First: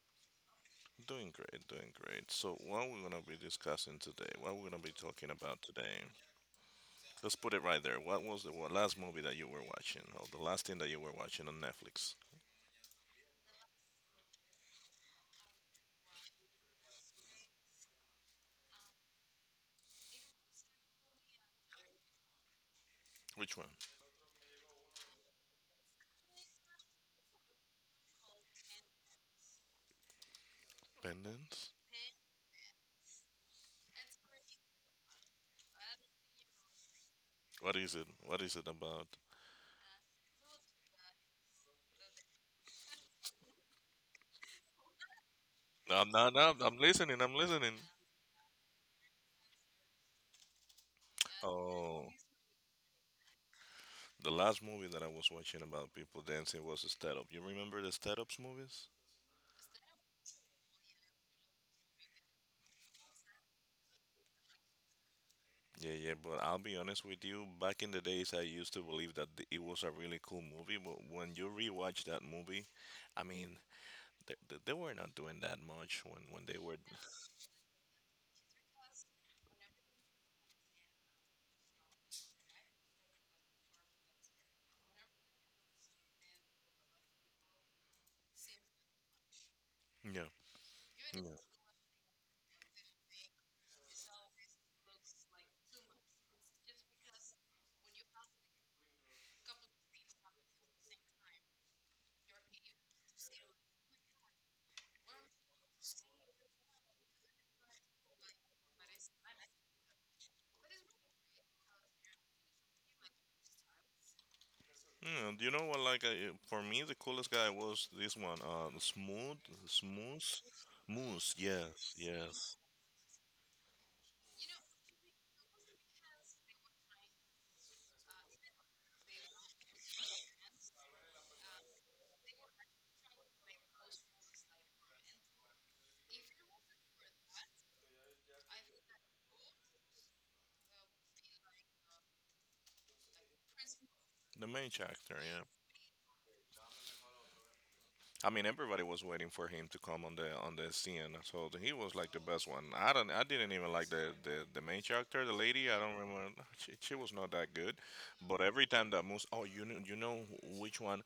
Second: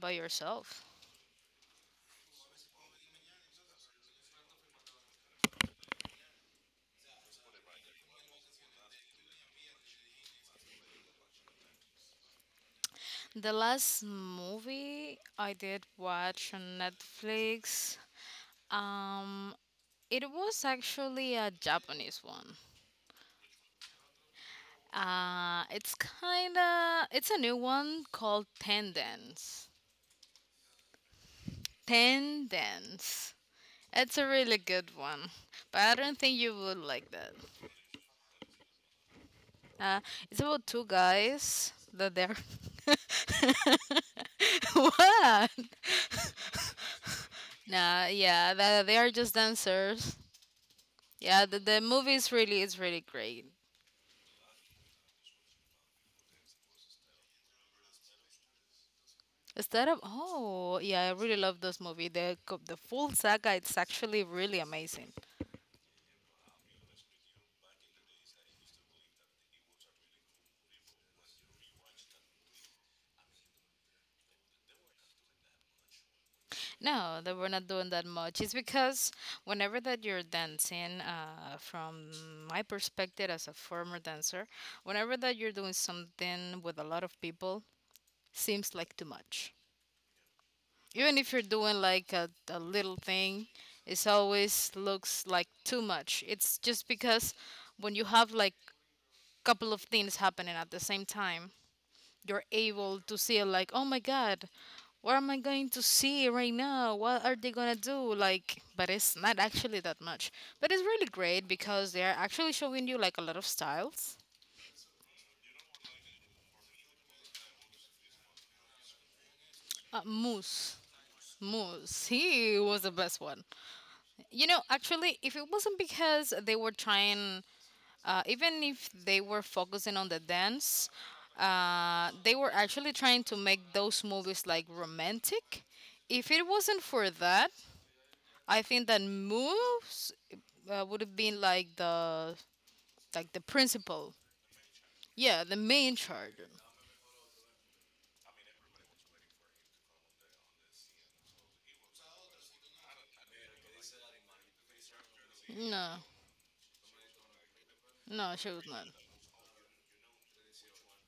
about yourself? Doing great, doing great. So, what we're gonna be discussing today? What we're gonna be talking about today? Let's put it right there. What was the last movie that you were watching, or the last thing that you were watching on Netflix? The last movie I did watch on Netflix, um, it was actually a Japanese one. Which one? It's kind of it's a new one called Tendence. Pendants. Tendence. It's a really good one, but I don't think you would like that. What is it? What is it about? Uh, it's about two guys that they're what? No, no, no. I'm listening. I'm listening. Nah, yeah, that they are just dancers. Yeah, the Oh, movie is really great. the last movie that I was watching about people dancing was the Stand Up. You remember the Stand Ups movies? Instead of oh yeah, I really love this movie. The full saga it's actually really amazing. Yeah, yeah, but I'll be honest with you. Back in the days, I used to believe that it was a really cool movie, but when you rewatch that movie, I mean, they were not doing that much when they were. No, that we're not doing that much. It's because whenever that you're dancing, from my perspective as a former dancer, whenever that you're doing something with a lot of people, seems like too much. Yeah. Even if Yeah. you're doing like a little thing, it's always looks like too much. It's just because when you have like couple of things happening at the same time, you're able to see like, oh my god, what am I going to see right now? What are they gonna do? Like, but it's not actually that much. But it's really great because they're actually showing you like a lot of styles. Yeah, do you know what? Like, for me, the coolest guy was this one. Uh, Smooth, uh, Smooth, moose Moose. Yes, moose yes. he was the best one. Actually, if it wasn't because they were trying, even if they were focusing on the dance, they were actually trying to make those movies like romantic. If it wasn't for that, I think that moves, would have been like the principal. The main character. Yeah, Yeah. the main charger. I mean, everybody was waiting for him to come on the scene, so he was like the best one. I didn't even like the main character, the lady. I No, don't remember. She was not that good, no, but she was every not. time that moves, oh, you know which one,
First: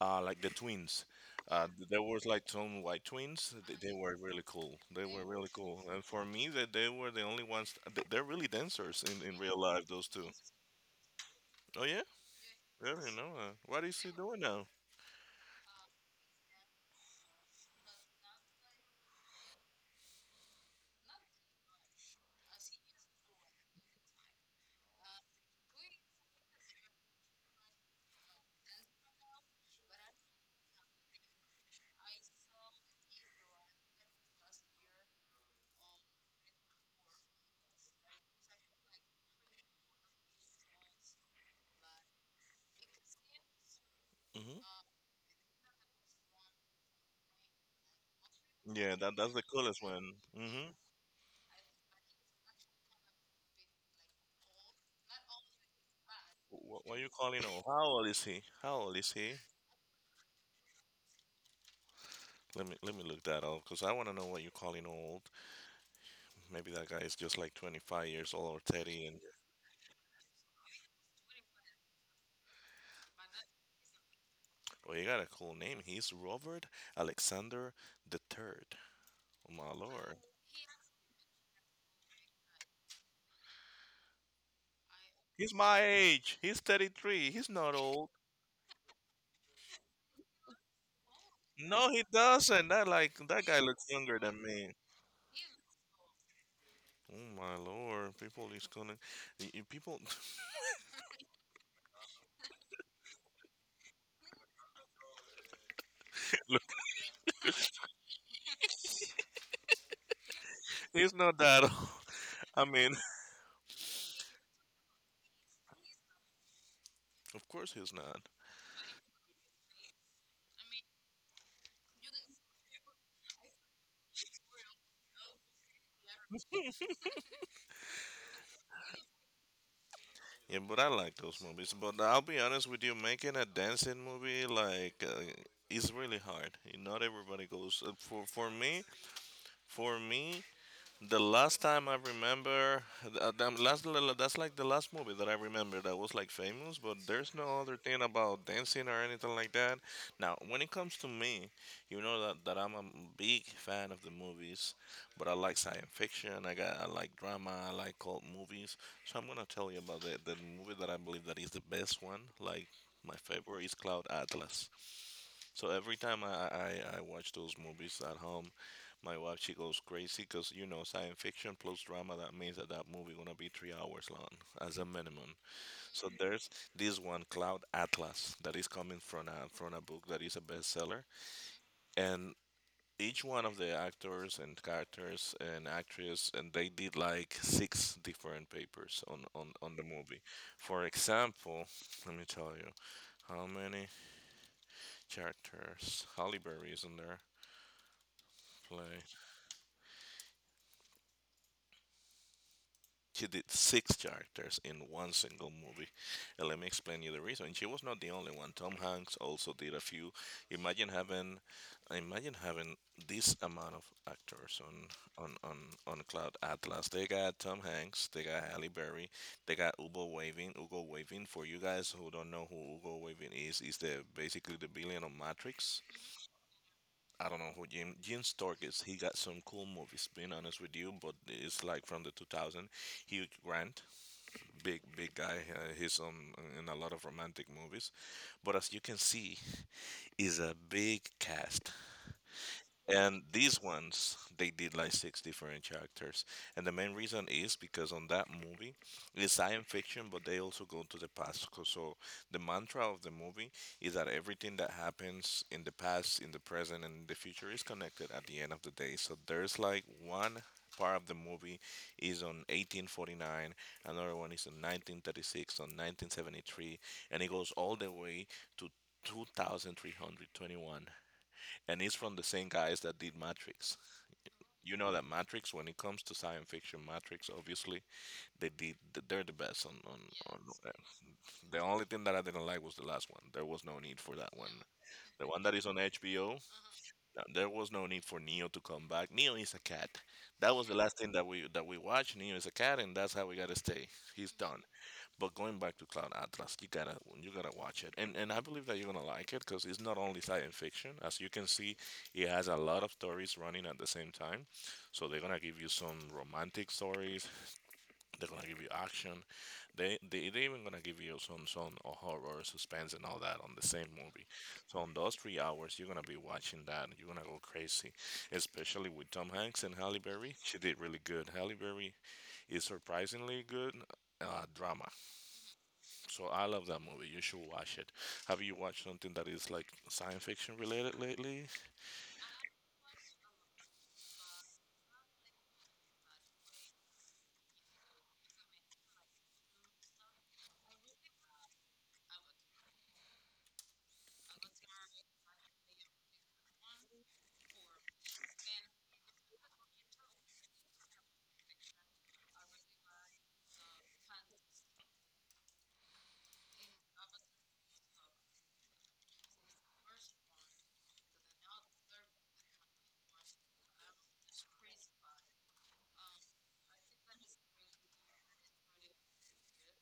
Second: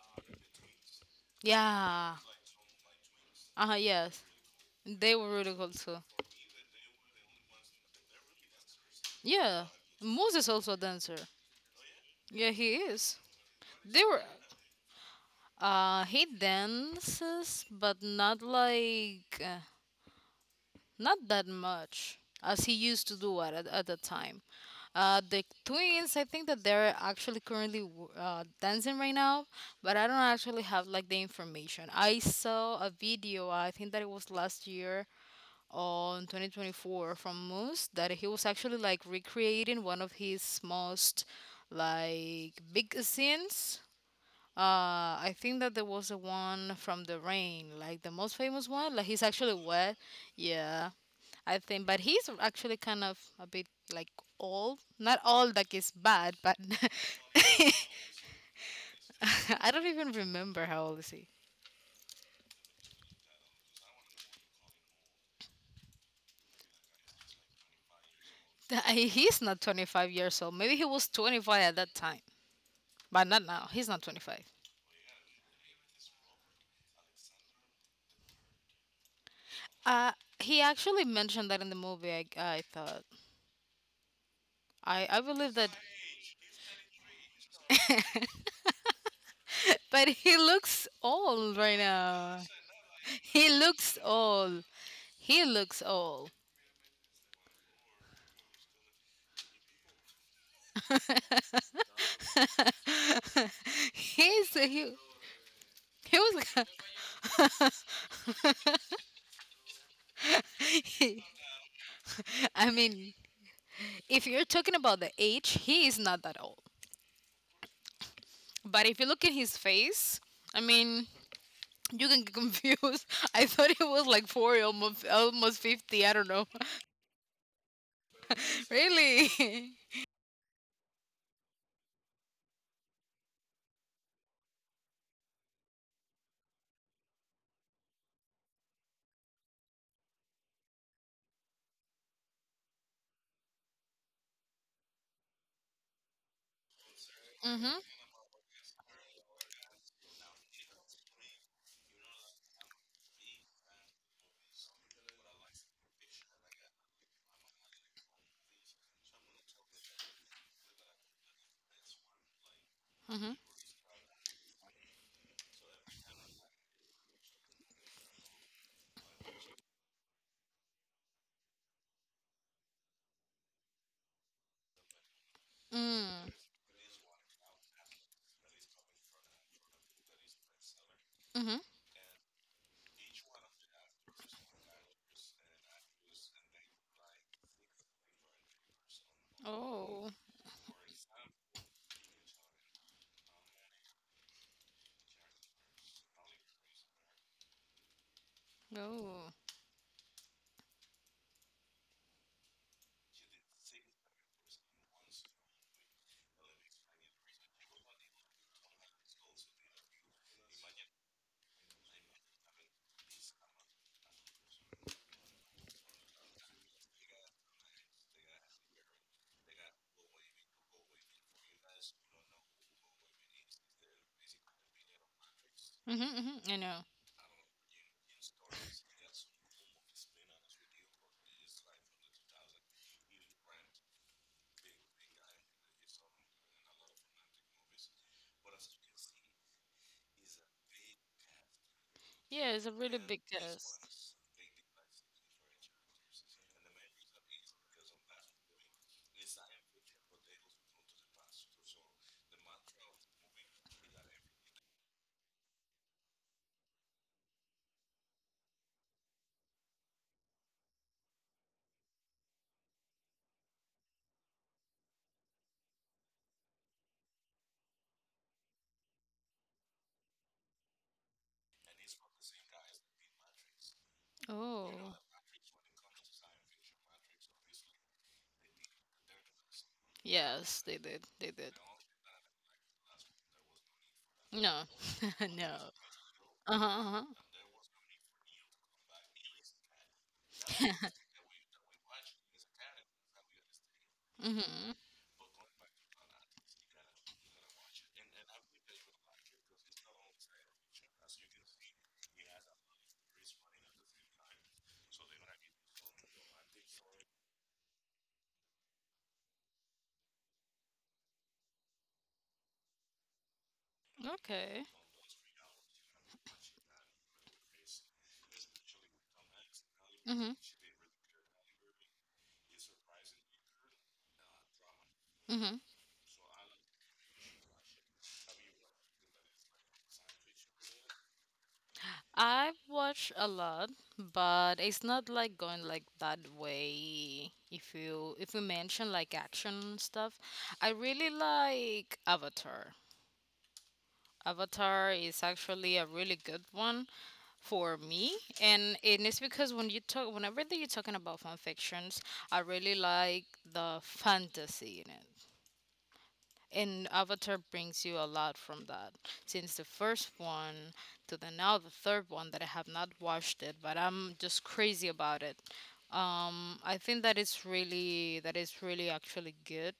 like the twins. There Yeah. was like some white twins. Uh They, huh. they were Yes, really cool. They they were were really really cool cool, too. and for me, that they were the only ones. They're really dancers in real Yeah, life. Those two. moves is also a dancer. Oh yeah, Yeah, he yeah, you is. know. What is They he were. doing now? He dances, but not like not that much as he used to do at the time. The twins, I think that they're actually currently dancing right now, but I don't actually have like the information. I saw a video, I think that it was last year on 2024 from Moose, that he was actually like recreating one of his most like big scenes. Mm-hmm. I think that there was the one from the rain, like the most famous one. Yeah, Like that he's that's the actually coolest wet. one. Mm-hmm. Yeah. I think, but he's actually kind of a bit like old. Not old like he's bad, but What you calling old? How old is he? How old is he? I don't even remember how old is he. Let me look that up because I want to know what you calling old. Maybe that guy is just like 25 years old or 30, and He's not 25 years old. Maybe he was 25 at that time, but not now. He's not 25. well, you got a cool name. He's Robert Alexander the Third. Oh, my Uh, lord, he actually mentioned that in the movie. I thought I he's believe that, my age. He's 33. He's not old. but he looks old right No, he now. doesn't. That like that He guy looks looks younger than old. me. He looks old. Oh my lord, people is gonna people He's he was look. He's He- not that old. I I mean, mean, if you're talking about the age, he is not that old. of course he's not. But if you look at his face, I mean, you can get confused. I thought he was like 40, almost, almost 50. I don't know. really? Yeah, but I like those movies. But I'll be honest with you, making a dancing movie like is really hard. Not everybody goes for me. For me, the last time I remember, the last that's like the last movie that I remember that was like famous. But there's no Mm other hmm. thing about dancing or anything like that. Now, when it comes to me, you know that I'm a big fan of the movies, but I like science fiction. I like drama. I like cult movies. So I'm gonna tell you about the movie that I believe that is the best one. Like my Mm favorite is Cloud Atlas. So every time I watch those movies at home, my wife she goes crazy because you know science fiction plus drama that means that that movie gonna be 3 hours long as a minimum. So hmm. there's this one Cloud Atlas that is coming from a book that is a bestseller, Mm hmm. and each one of the actors and characters and actress and they did like 6 different papers on the Oh. movie. For example, let me tell you how many characters Halle Berry is in there play. Oh. She did 6 characters in one single movie. And let me explain you the reason. And she was not the only one. Tom Hanks also did a few. Imagine having imagine having this amount of actors on Cloud Atlas. They got Tom Hanks, they got Halle Berry, they got Ugo Waving. Ugo Waving for you guys who don't know who Ugo Waving is the basically the villain of Matrix. Mm hmm. I know. I don't know who Jim Storkis. He got some cool movies. Being honest with you, but it's like from the 2000. Hugh Grant big guy. He's in a lot of romantic movies, but as you can see, is a big cast. Yeah, it's a really And big these ones, test. they did like 6 different characters. And the main reason is because on that movie, it's science fiction, but they also go to the past. 'Cause So the mantra of the movie is that everything that happens in the past, in the present, and in the future is connected at the end of the day. So there's like one part of the movie is on 1849, another one is on 1936, on 1973, and it goes all the way to 2321, and it's from the same guys that did Matrix. Oh, You know that Matrix, when it comes to science fiction, Matrix obviously they did they're the best on yes, uh, they did. They did. the only thing that I didn't like was the last one. There was no need for that one. No, The one that no. is on HBO, Uh huh. Uh-huh. Uh-huh. There was no need for Neo to come back. Neo is a cat. That was the last thing that we watched. Neo is a cat, and that's how we gotta stay. He's done. Mhm. But going back to Cloud Atlas, you gotta watch it, and I believe that you're gonna like it because it's not only science fiction. As you can see, it has a lot of stories running at the same time. So they're gonna give you some romantic stories. They're gonna give you action. They even gonna give you some horror, suspense, and all that on the same movie. Okay. So on those 3 hours, you're gonna be watching that. You're gonna go crazy, especially with Tom Hanks and Halle Berry. Mhm. She did really good. Halle Berry is surprisingly good drama. Mhm. So I love that movie. You should watch it. Have you watched something that is like science fiction related lately? I've watched a lot, but it's not like going like that way. If we mention like action stuff, I really like Avatar. Avatar is actually a really good one. For me, and it's because when you talk whenever that you're talking about fan fictions, I really like the fantasy in it, and Avatar brings you a lot from that since the first one to the now the third one that I have not watched it, but I'm just crazy about it. I think that it's really actually good.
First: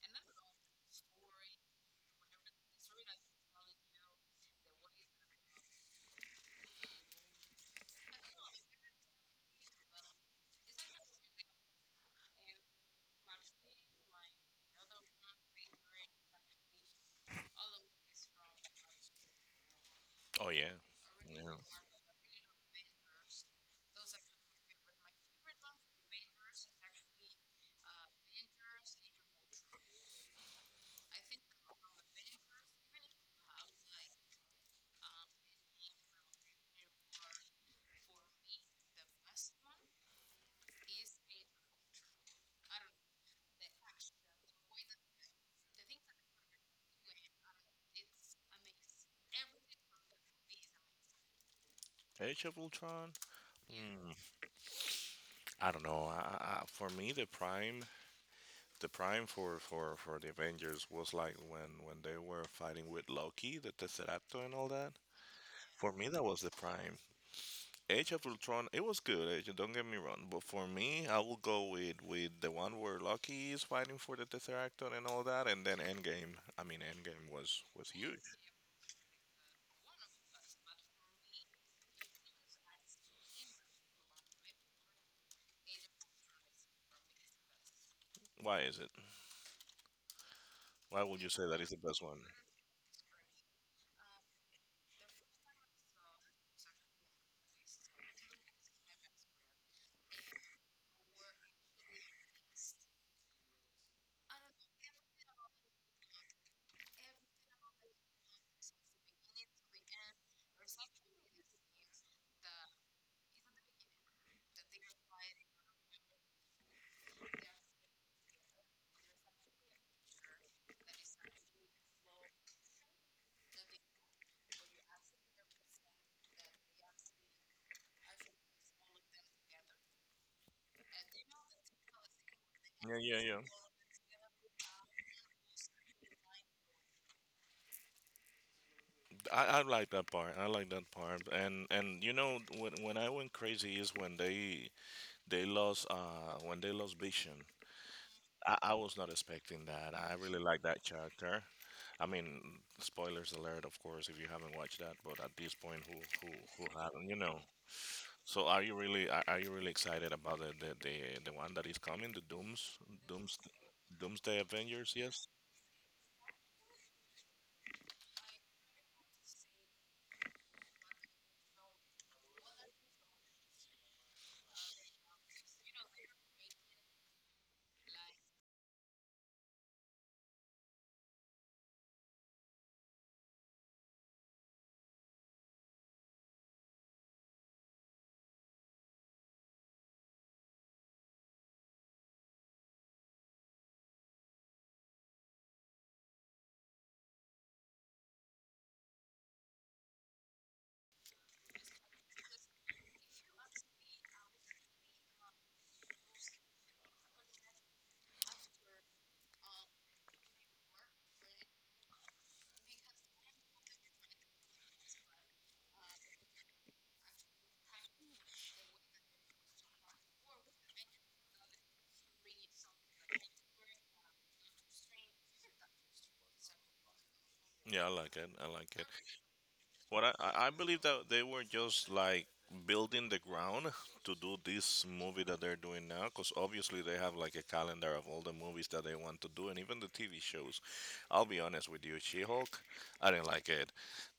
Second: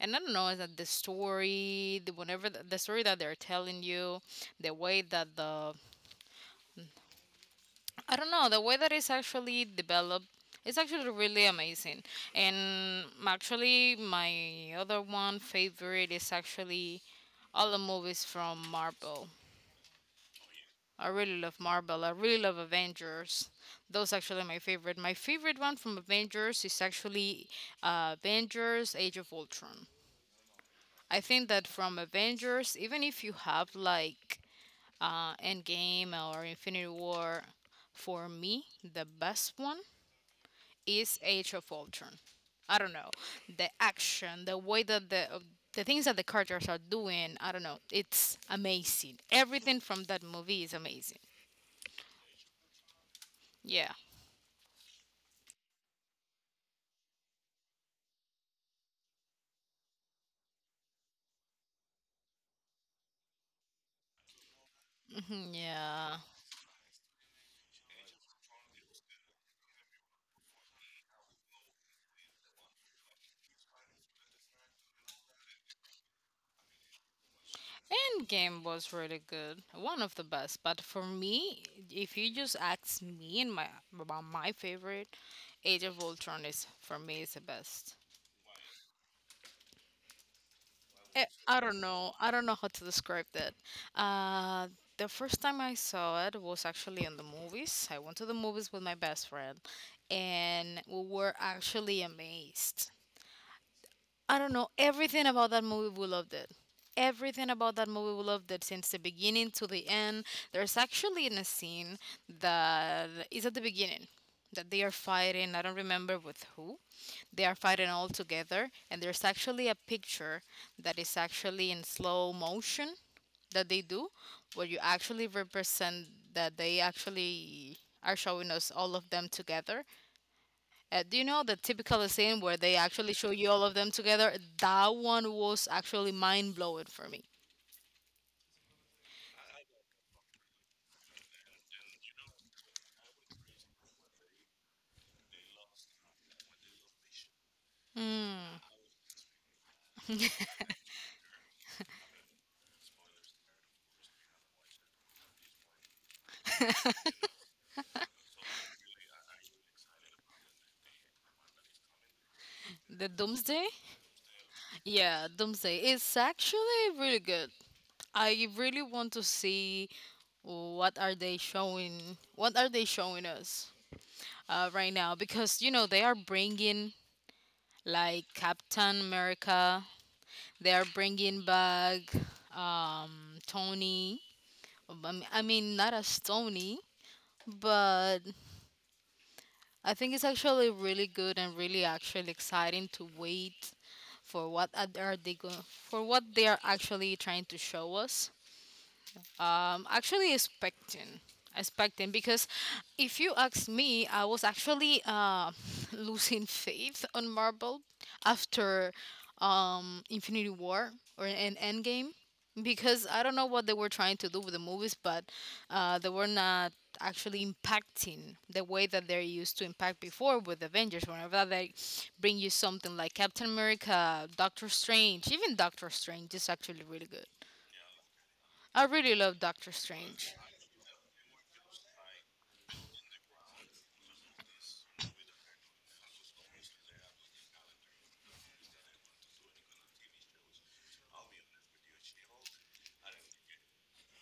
And I don't know, is that the story, the whenever the story that they're telling you, the way that the, I don't know. The way that it's actually developed, it's actually really amazing. And actually, my other one favorite is actually all the movies from Marvel. Oh yeah, I really yeah. love Marvel. I really love Avengers. Those actually my favorite. My favorite one from Avengers is actually Avengers: Age of Ultron. I think that from Avengers, even if you have like Endgame or Infinity War, for me the best one is Age of Ultron. I don't know, the action, the way that the things that the characters are doing. I don't know. It's amazing. Everything from that movie is amazing. Age of Ultron. Yeah. Mm, I don't know. For me, the prime for the Avengers was like when they were fighting with Loki, the Tesseractor, and all that. Mhm, For me, yeah. that was the prime. Age of Ultron, it was good. Don't get me wrong, but for me, I will go with the one where Loki is fighting for the Tesseract and all that, and then Endgame. I mean, Endgame was huge. Endgame was really good. One of the best. But for me, if you just ask me and my about my favorite, Age of Ultron is for me is the best. Why is it? Why would you say I that is the don't best know. one? I don't know how to describe that. Uh, the first time I saw it was actually in the movies. I went to the movies with my best friend, and we were actually amazed. I don't know. Everything about that movie, we loved it. Everything about that movie, we loved it since the beginning to the end. There's actually in a scene that is at the beginning that they are fighting. I don't remember with who, they are fighting all together, and there's actually a picture that is actually in slow motion that they do, where you actually represent that they actually are showing us all of them together. Do you know the typical scene where they Yeah, actually yeah, show yeah. you all of them together? That one was actually mind-blowing for me. I like that part. I like that part. And you know when I went crazy is when they lost when they lost Vision. Mm, I was not expecting that. I really like that character. I mean, spoilers alert, of course, if you haven't watched that. But at this point, who who haven't? You know. So are you really excited about the one that is coming? The the Dooms Doomsday? Doomsday Avengers? Yeah, Yes. Doomsday. It's actually really good. I really want to see what are they showing. What are they showing us? Right now, because you know they are bringing like Captain America. They are bringing back Tony. I mean, not as Tony, but I think it's actually really good and really actually exciting to wait for what are they going for what they are actually trying to show us. Actually, expecting, because if you ask me, I was actually losing faith on Marvel after Infinity War or an Endgame, because I don't know what they were trying to do with the movies, but they were not actually impacting the way that they used to impact before with Avengers. Whenever they bring you something like Captain America, Doctor Strange, even Doctor Strange is actually really good. Yeah, I like it. I like I it. really love Doctor What Strange. I believe that they were just like building the ground to do this movie that they're doing now, because obviously they have like a calendar of all the movies that they want to do, and even the TV shows. I'll be honest with you, She-Hulk, I didn't like it.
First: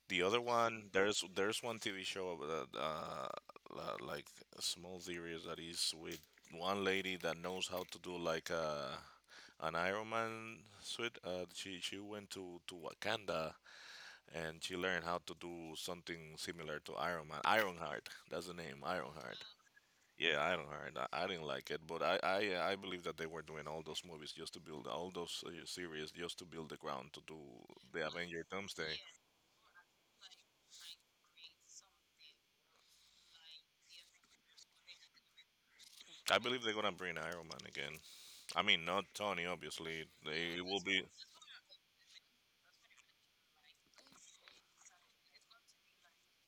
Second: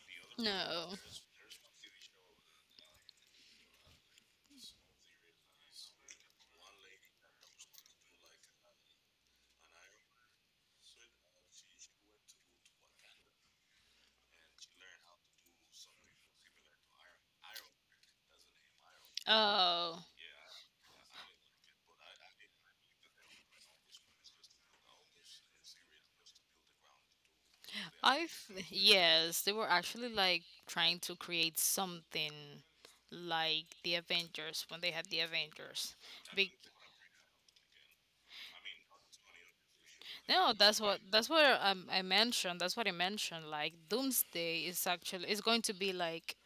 The other one, No. there's one TV show that like a small series that is with one lady that knows how to do like a an Iron Man suit. She went to Wakanda and she learned how to do something similar to Iron Man. Ironheart, that's the name, Ironheart. Oh, Yeah, Ironheart. I didn't like it, but I believe that they were doing all those movies just to build all those series just to build the ground to do the Avenger I've Doomsday. yes, they were actually like trying to create something like the Avengers when they had the Avengers. I Big believe they're gonna bring Iron Man again. I mean, not Tony, obviously. No, They it will that's be. what I mentioned. That's what I mentioned. Like, Doomsday is actually is going to be like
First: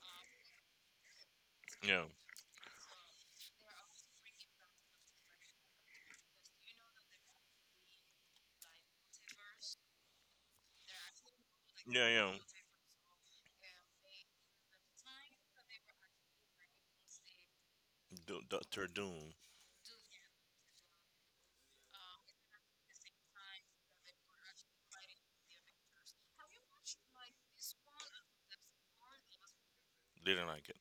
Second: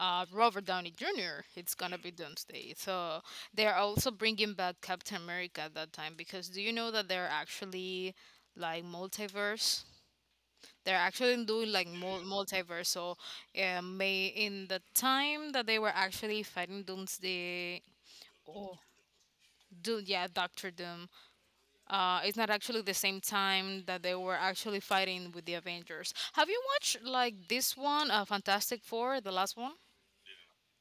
Robert Downey Jr. It's gonna Yeah, be Doomsday. So they're also bringing back Captain America at that time, because do you know that they're actually like multiverse? They're actually doing like yeah, yeah. multiverse. So may in the time that they were actually fighting Doomsday. Oh, Doctor Doom do yeah, Doctor Doom. It's not actually the same time that they were actually fighting with the Avengers. Have you watched like this one, Fantastic Four, the last one? didn't like it.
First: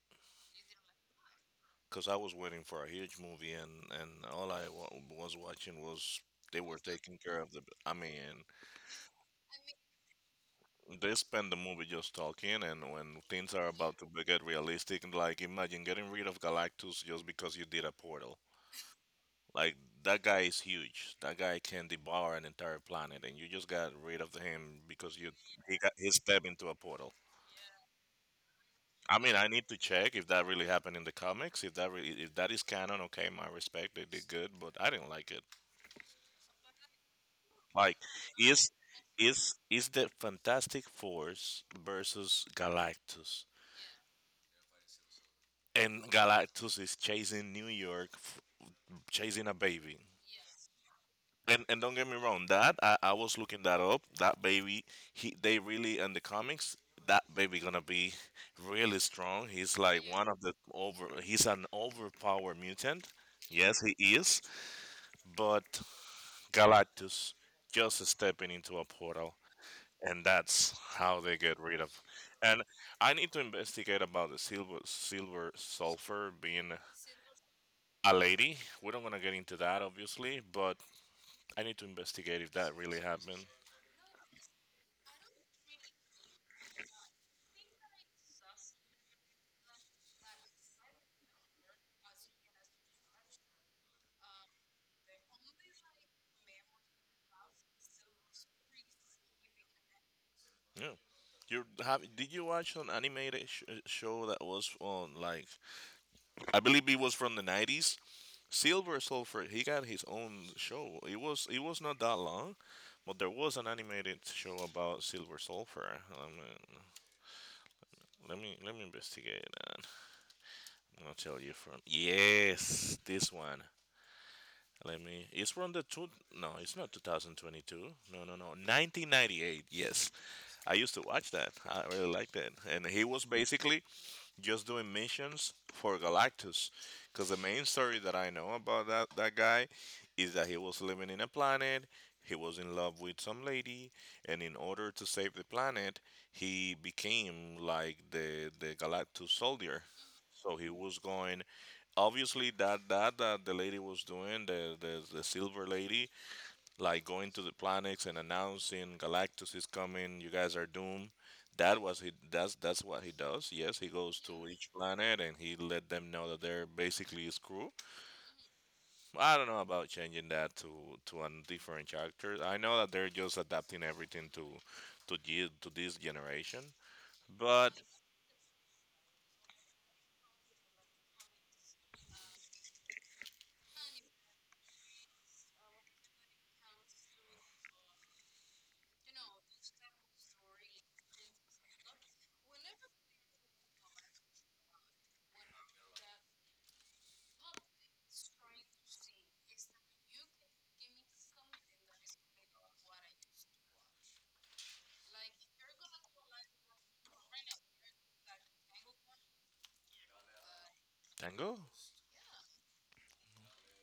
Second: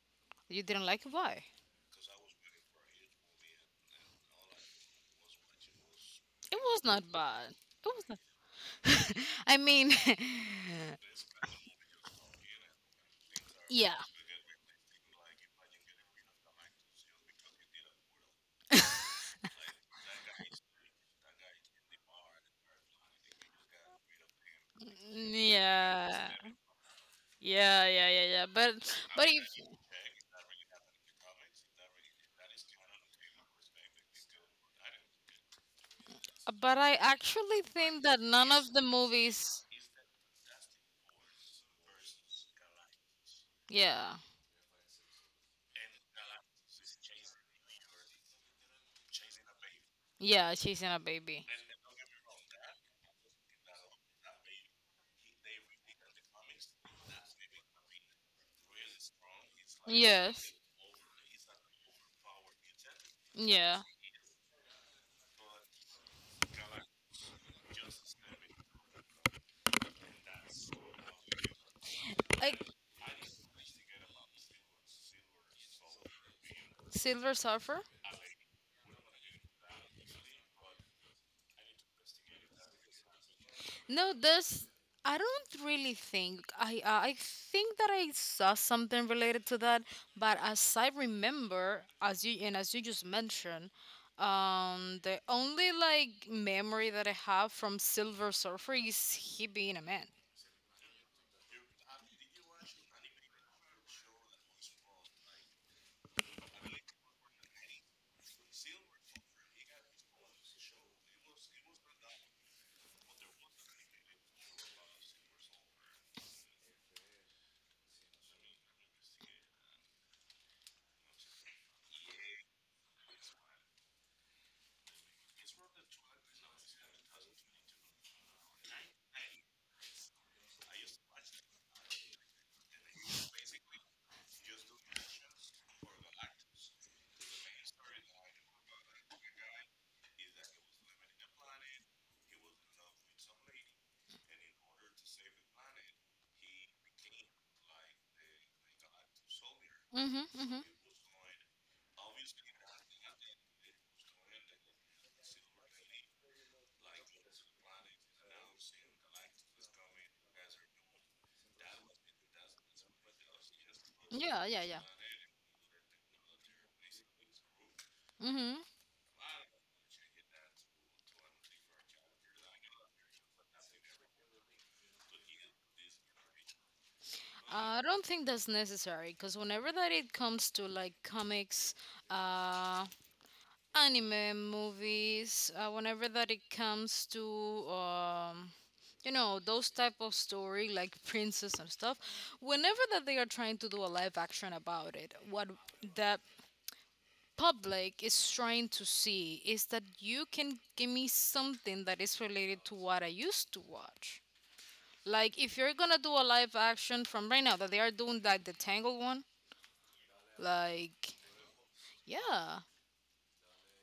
You didn't like it? Why? Because I was waiting for a huge movie, and all I wa was watching was It they were was not taking care bad. of It the. I was not. mean, I mean, they spend the movie just talking, and when things are yeah, about to get realistic, and like imagine getting rid of Galactus just because you did a portal. Like that guy is huge. That guy can devour an entire planet, and you just got rid of him because you mm, he yeah, stepped into a portal. yeah, yeah, yeah, yeah. I But mean, if I need to check if that really happened in the comics. If that really, if that is canon, okay, my respect, they did good, but I didn't like it. but I actually Like, think that none is of the movies. is the Fantastic Force versus Galactus, Yeah, and Galactus is chasing New York, chasing a baby. yeah, she's in a baby. And don't get me wrong, that I was looking that up. That baby, he they really in the comics. That baby gonna be really strong. He's like one of the Yes, over. He's an overpowered mutant. Yes, yeah. he is. But Galactus just stepping into a portal, and that's how they get rid of. And Like I need to investigate about the silver sulfur being Silver Surfer. a lady. We don't want to get into that, obviously, but I need to investigate if that really happened. No, there's. I don't really think. I think that I saw something related to that, but as I remember, as you and as you just mentioned, the only like memory that I have from Silver Surfer is he being a man. Yeah. You have? Did you watch an animated show that was on like I believe it was from the 90s? Silver Sulfur. He got his own show. It was not that long, but there was an animated show about Silver Sulfur. I mean, Let me investigate and I'll tell you from yes this one. Let me. It's from the two. No, it's not 2022. No, no, no. 1998. Yes, I used to watch that. I really liked that. And he was basically just doing missions for Galactus. Because the main story that I know about that, that guy is that he was living in a planet, he was in love with some lady, and in order to save the planet, he became like the Galactus soldier. Mm-hmm. So Mm-hmm. he was going. Obviously, that that the lady was doing, the the silver lady, like going to the planets and announcing Galactus is coming, you guys are doomed. That was he. That's what he does. Yes, he goes Yeah, to yeah, each yeah. planet and he let them know that they're basically screwed. Mm-hmm. I don't know about changing that to a different character. I know that they're just adapting everything to to this generation. But I don't think that's necessary, because whenever that it comes to like comics, uh, anime movies, whenever that it comes to um, you know those type of story, like princess and stuff. Whenever that they are trying to do a live action about it, what the public is trying to see is that you can give me something that is related to what I used to watch. Like, if you're gonna do a live action from right now that they are doing, like the tangle one, like, Tango, yeah.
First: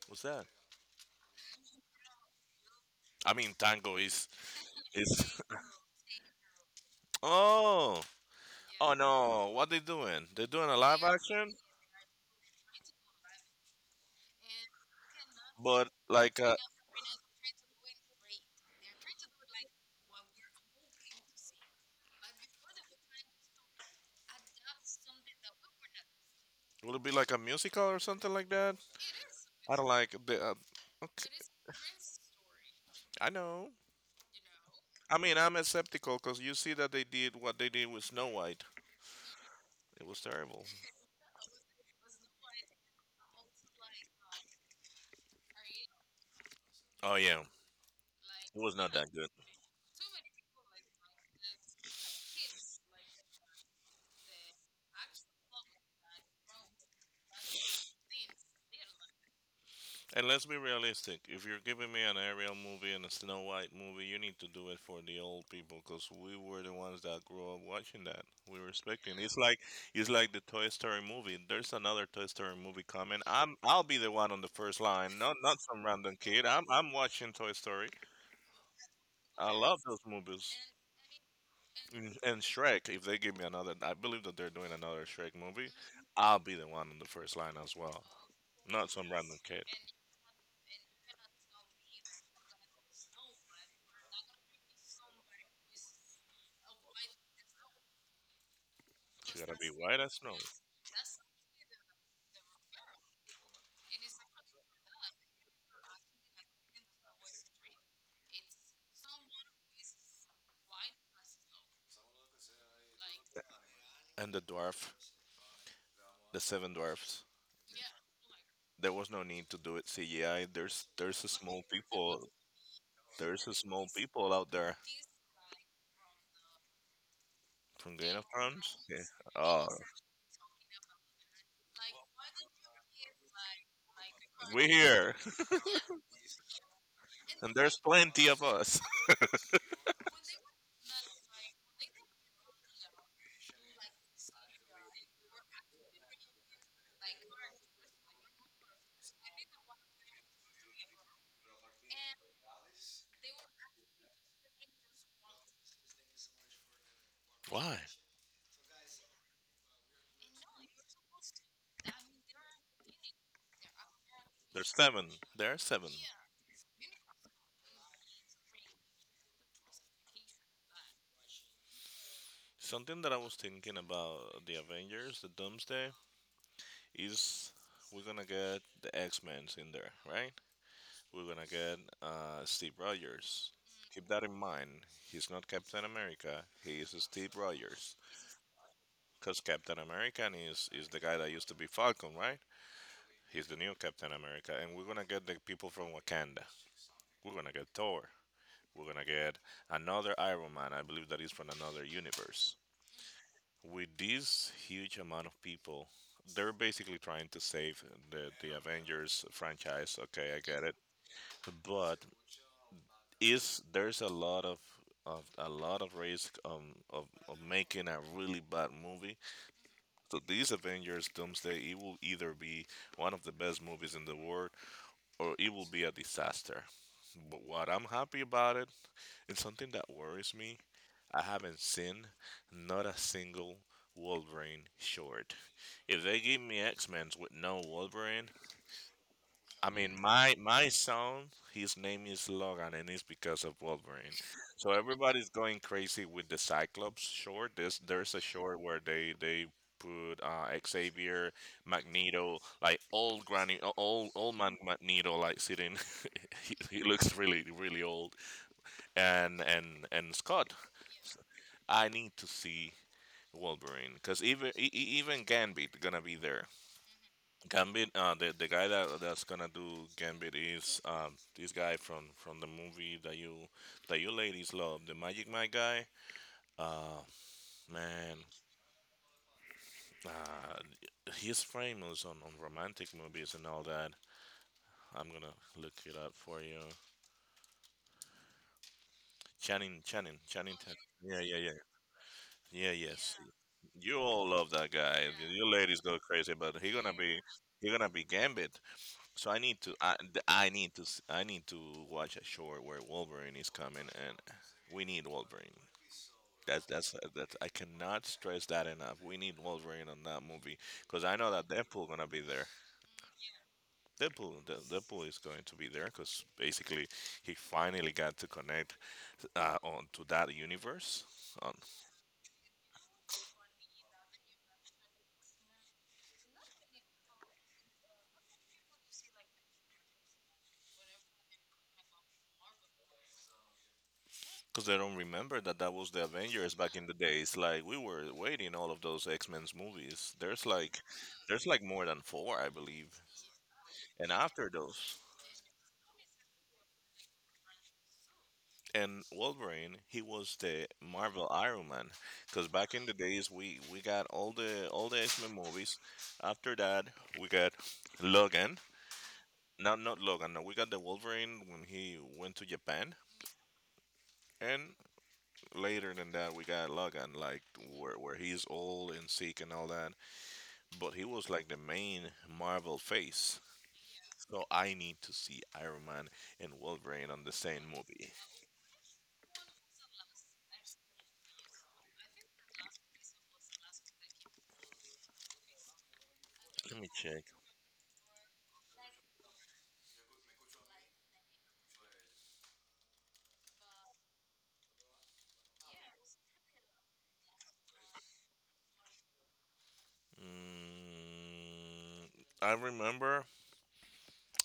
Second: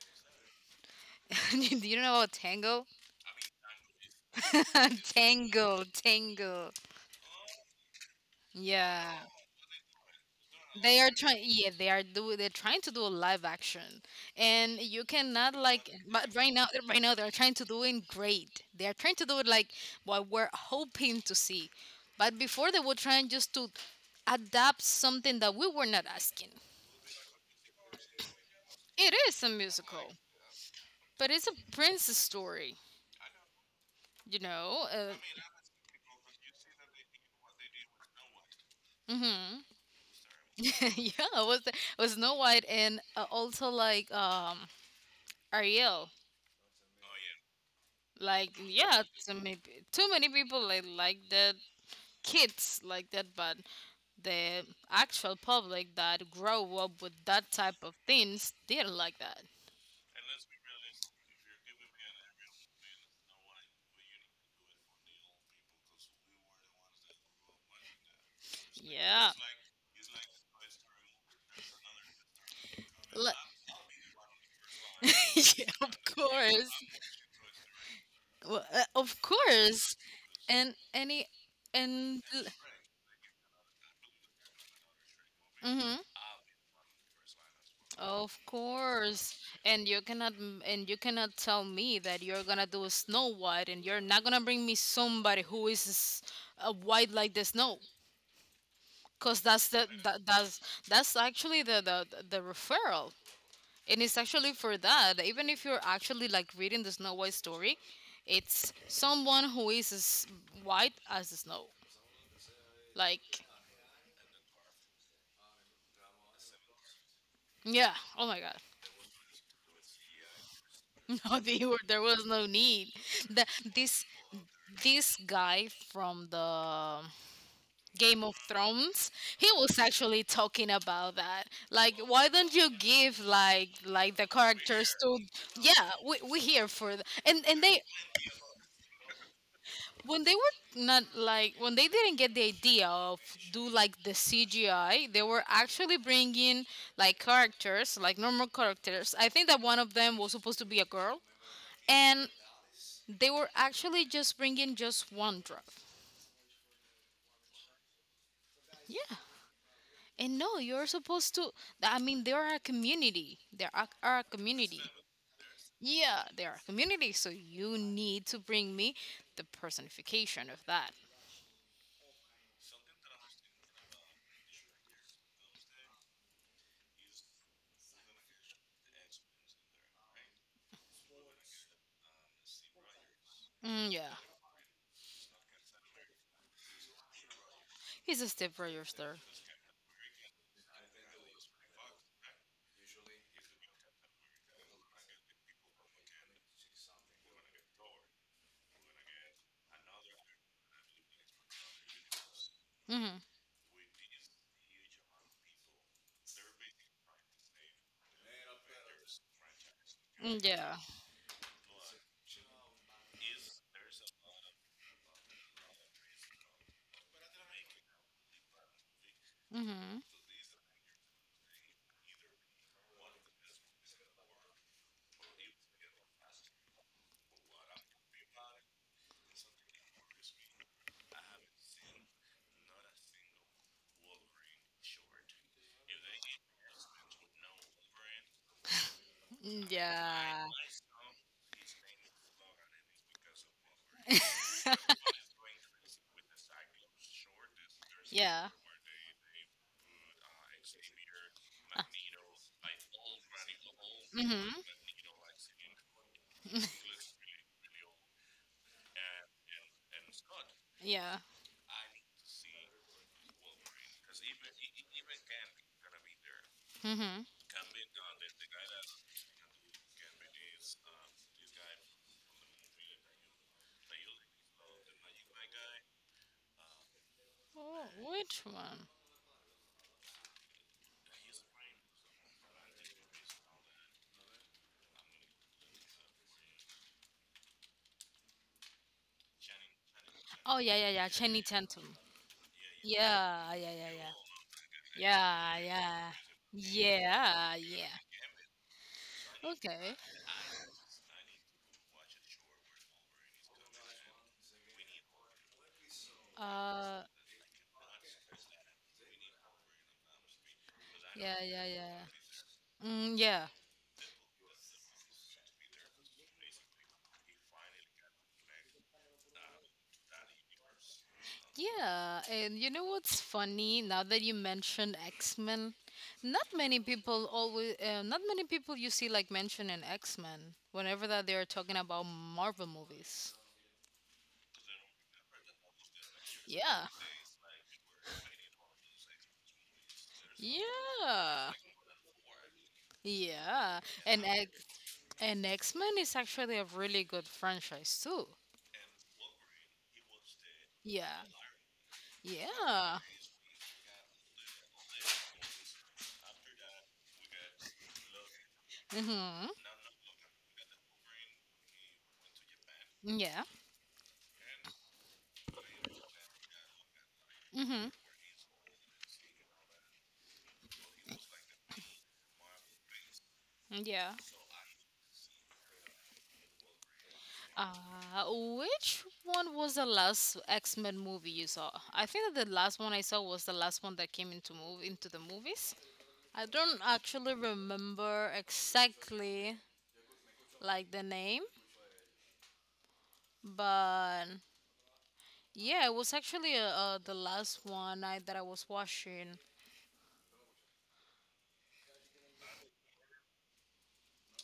what's that? Do you know about tango? I mean, Tango is is Tangle, oh, oh yeah. no! What they doing? They're doing a They live are trying, action. yeah, they are do they're trying to do a live action, and you cannot But like. But like right a, now, right now they're trying to do it great. They are trying to do it like what we're hoping to see, but before they were trying just to adapt something that we were not asking. will it be like a musical or something like that? It is a I don't musical, like the. But Okay. it's a princess story, I know. you know. Uh, I mean, I'm skeptical because you see that they did what they did with Snow White. hmm It was terrible. yeah, it was Snow White and also like Ariel. Oh yeah, Like it was not yeah, that good. so maybe too many people like the kids like that, but the actual public that grow up with that type of things didn't like that. And let's be realistic. If you're giving me an Ariel movie and a Snow White movie, you need to do it for the old people because we were the ones that grew up watching that. We were expecting. Yeah. It's like the Toy Story movie. There's another Toy Story movie coming. Le- I'll be the one on the first line. Not yeah, some of random kid. I'm course. I'm watching Toy Story. Well, of I love course. those movies. And any and And Shrek. If they give me another, I believe that they're doing another Shrek movie. mm-hmm. I'll be the one on the first line as well. Of Not some course, random kid. and you cannot and you cannot tell me that you're gonna do a Snow White and you're not gonna bring me somebody who is white like the snow, cause She gotta be white as snow. That's actually the the referral, and it's actually for that. Even if you're actually like reading the Snow White story, it's someone who is as white as the snow. Like And the dwarf, the seven dwarfs. yeah, oh my god. There was no need to do it CGI. There's a No, they small were, there was people. no need. The, There's a small this people out there this guy from the from Game Game of of Thrones. Yeah. Thrones, he Oh, was actually talking about that. Like, why don't you give like the we're characters here, to? Yeah, we here for the, and and and there's they plenty of us. when they were not like when they didn't get the idea of do like the CGI, they were actually bringing like characters like normal characters. I think that one of them was supposed to be a girl, and they were actually just bringing just one drop. Why? Yeah. And no, you're supposed to. I mean, they are a community. They are a There's community. seven. There are seven. Yeah, they are a community. So you need to bring me the personification of that. Something that I was thinking about the Avengers, the Doomsday, is we're gonna get the X Men's in there, right? We're gonna get Steve Rogers. Mm, Keep yeah, that in mind. He's not Captain America. He is Steve Rogers. he's a step register. Cause Captain America is the guy that used to be Falcon, right? He's the new Captain America, and we're gonna get the people from Wakanda. We're gonna get Thor. We're gonna get another Iron Man. I believe that is from another universe. Mm-hmm. With this huge amount of people, they're basically trying to save the Avengers franchise. Okay, Mm, I get it, yeah. but is there's a lot of a lot of risk of making a really bad movie. Mm-hmm. So these Avengers Doomsday it will either be one of the best movies in the world or it will be a disaster. But what I'm happy about it, it's something that worries me. I haven't seen not a single Wolverine short. If they give me X Men with no Wolverine, Mm, I mean, my yeah. my son, his name is Logan, and it's because of Wolverine. So everybody's going crazy with the Cyclops short. There's a Yeah. short where they put Xavier, Magneto, like old granny, old Mm-hmm. man Magneto, like sitting. He looks really old, and and Scott. Yeah. So I need to see Wolverine because even even Gambit gonna be there. Mm-hmm. Gambit, the guy that that's gonna do Gambit is this guy from the movie that you ladies love, the Magic Mike guy. Uh, Oh, man, which one? uh, he's famous on romantic movies and all that. I'm gonna look it up for you. Channing. Oh yeah, yeah, yeah. Yeah, yeah, Channing yeah, Tatum. yeah. Yes, Yeah, yeah, yeah, you yeah. all love that guy. You Yeah, ladies go yeah. crazy, but Yeah, he gonna yeah. be Gambit. So Okay. I need to I need to watch a short where Wolverine is coming and we need Wolverine. That's that's Uh that's I cannot stress that enough. We need Wolverine on that movie because I know yeah, that yeah, Deadpool gonna be yeah. there. Mm, yeah. Deadpool is going to be there because basically he finally got to connect on to that universe. Yeah, and you know what's funny now that you mentioned X-Men? Not many people always not many people you see like mention in X-Men whenever that they're talking about Marvel movies. Because I don't remember that that was the Avengers back Yeah. in the days. Like we were waiting all of those X Men's movies. There's Yeah. like more than four, I believe. Yeah. And And after X- those, and X-Men is actually a really good franchise too. and Wolverine, he was the Yeah. Marvel Iron Man, because back in the Yeah. days we got all the X Men movies. After that, we got Logan. Mhm. No, not Logan. No, we got the Wolverine when he went to Japan, Yeah. and later than that, we got Logan, like Mhm. Where he's old and sick and all that. But he was like the main Marvel face. Yeah. So I need to see Iron Man and Wolverine on the same movie. Uh which one was the last X-Men movie you saw? I think that the last one I saw was the last one that came into move into the movies. I don't Let me check. actually remember exactly like the name, but yeah, it was actually the last one that I was watching. Mm, I remember.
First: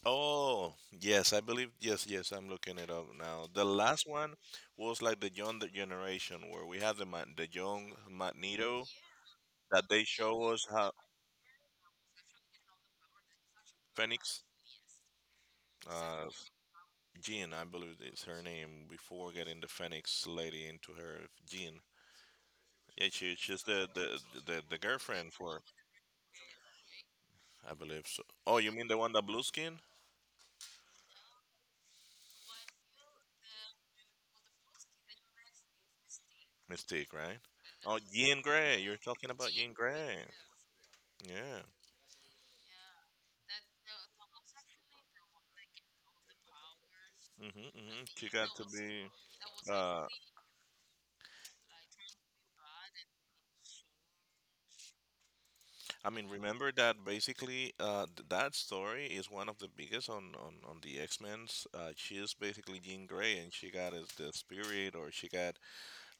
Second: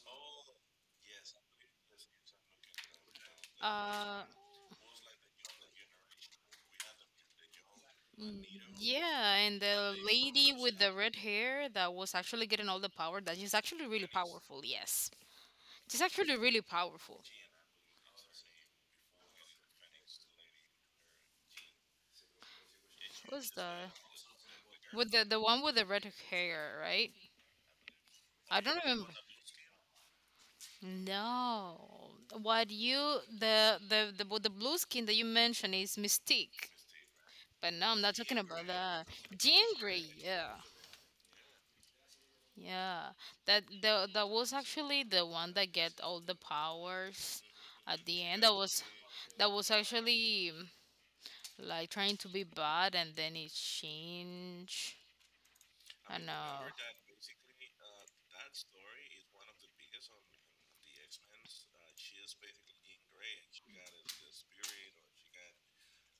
Oh, yes, I believe. Yes, yes, I'm looking it up now. The last Uh one was like the young generation where we had the young Mm, Magneto yeah, and that the they show lady us with how the red hair that was actually getting all the power, that she's actually really Phoenix, powerful, yes. It's uh, actually really powerful. Jean, I believe is her name before getting the Phoenix lady into her Jean. Yeah, Who's she's the the the with the girlfriend the for one with the red hair, right? I believe so. Oh, I you don't mean the one remember. that blue skin? No, what you the the with the blue skin that you mentioned is Mystique, Mystique, right? but no, Oh, I'm not talking Yin about Gray. You're that. talking about Jean Yin Grey, Gray. yeah, Yeah. yeah. That was actually the one that get all the powers mm at hmm the She end. got to be. That was Uh, actually like trying to be bad, and then it changed. I I mean, know. remember that basically that story is one of the biggest on, on the X Men's. She is basically Jean Grey, and she got as the spirit, or she got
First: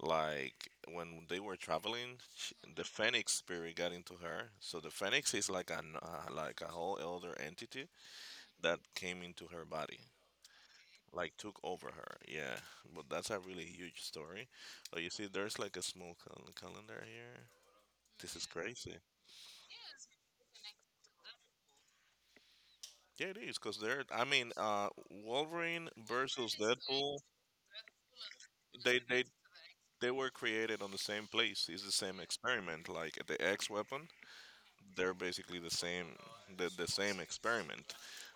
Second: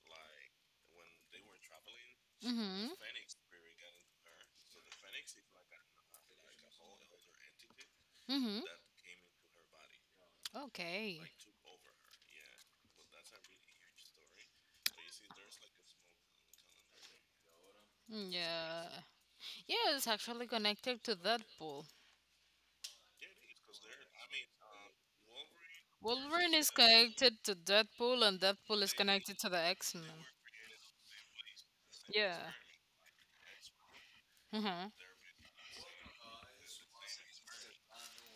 like when they were traveling, she, the Mhm. Phoenix spirit got into her. So the Phoenix is like an like a whole elder entity Mm-hmm. that came into her body. Okay. Like took over her. Yeah, but that's a really huge story. But you see, there's like a small calendar here. Yeah. This is Yeah. crazy. Yeah, it's actually connected to Deadpool. Yeah, it is because they're. I mean, Wolverine Wolverine versus is Deadpool. connected to Deadpool, and Deadpool is They they connected to the X Men. they were It's created on the same place. It's the same yeah, experiment. Like the X weapon, very. Mhm. they're basically the same the same experiment,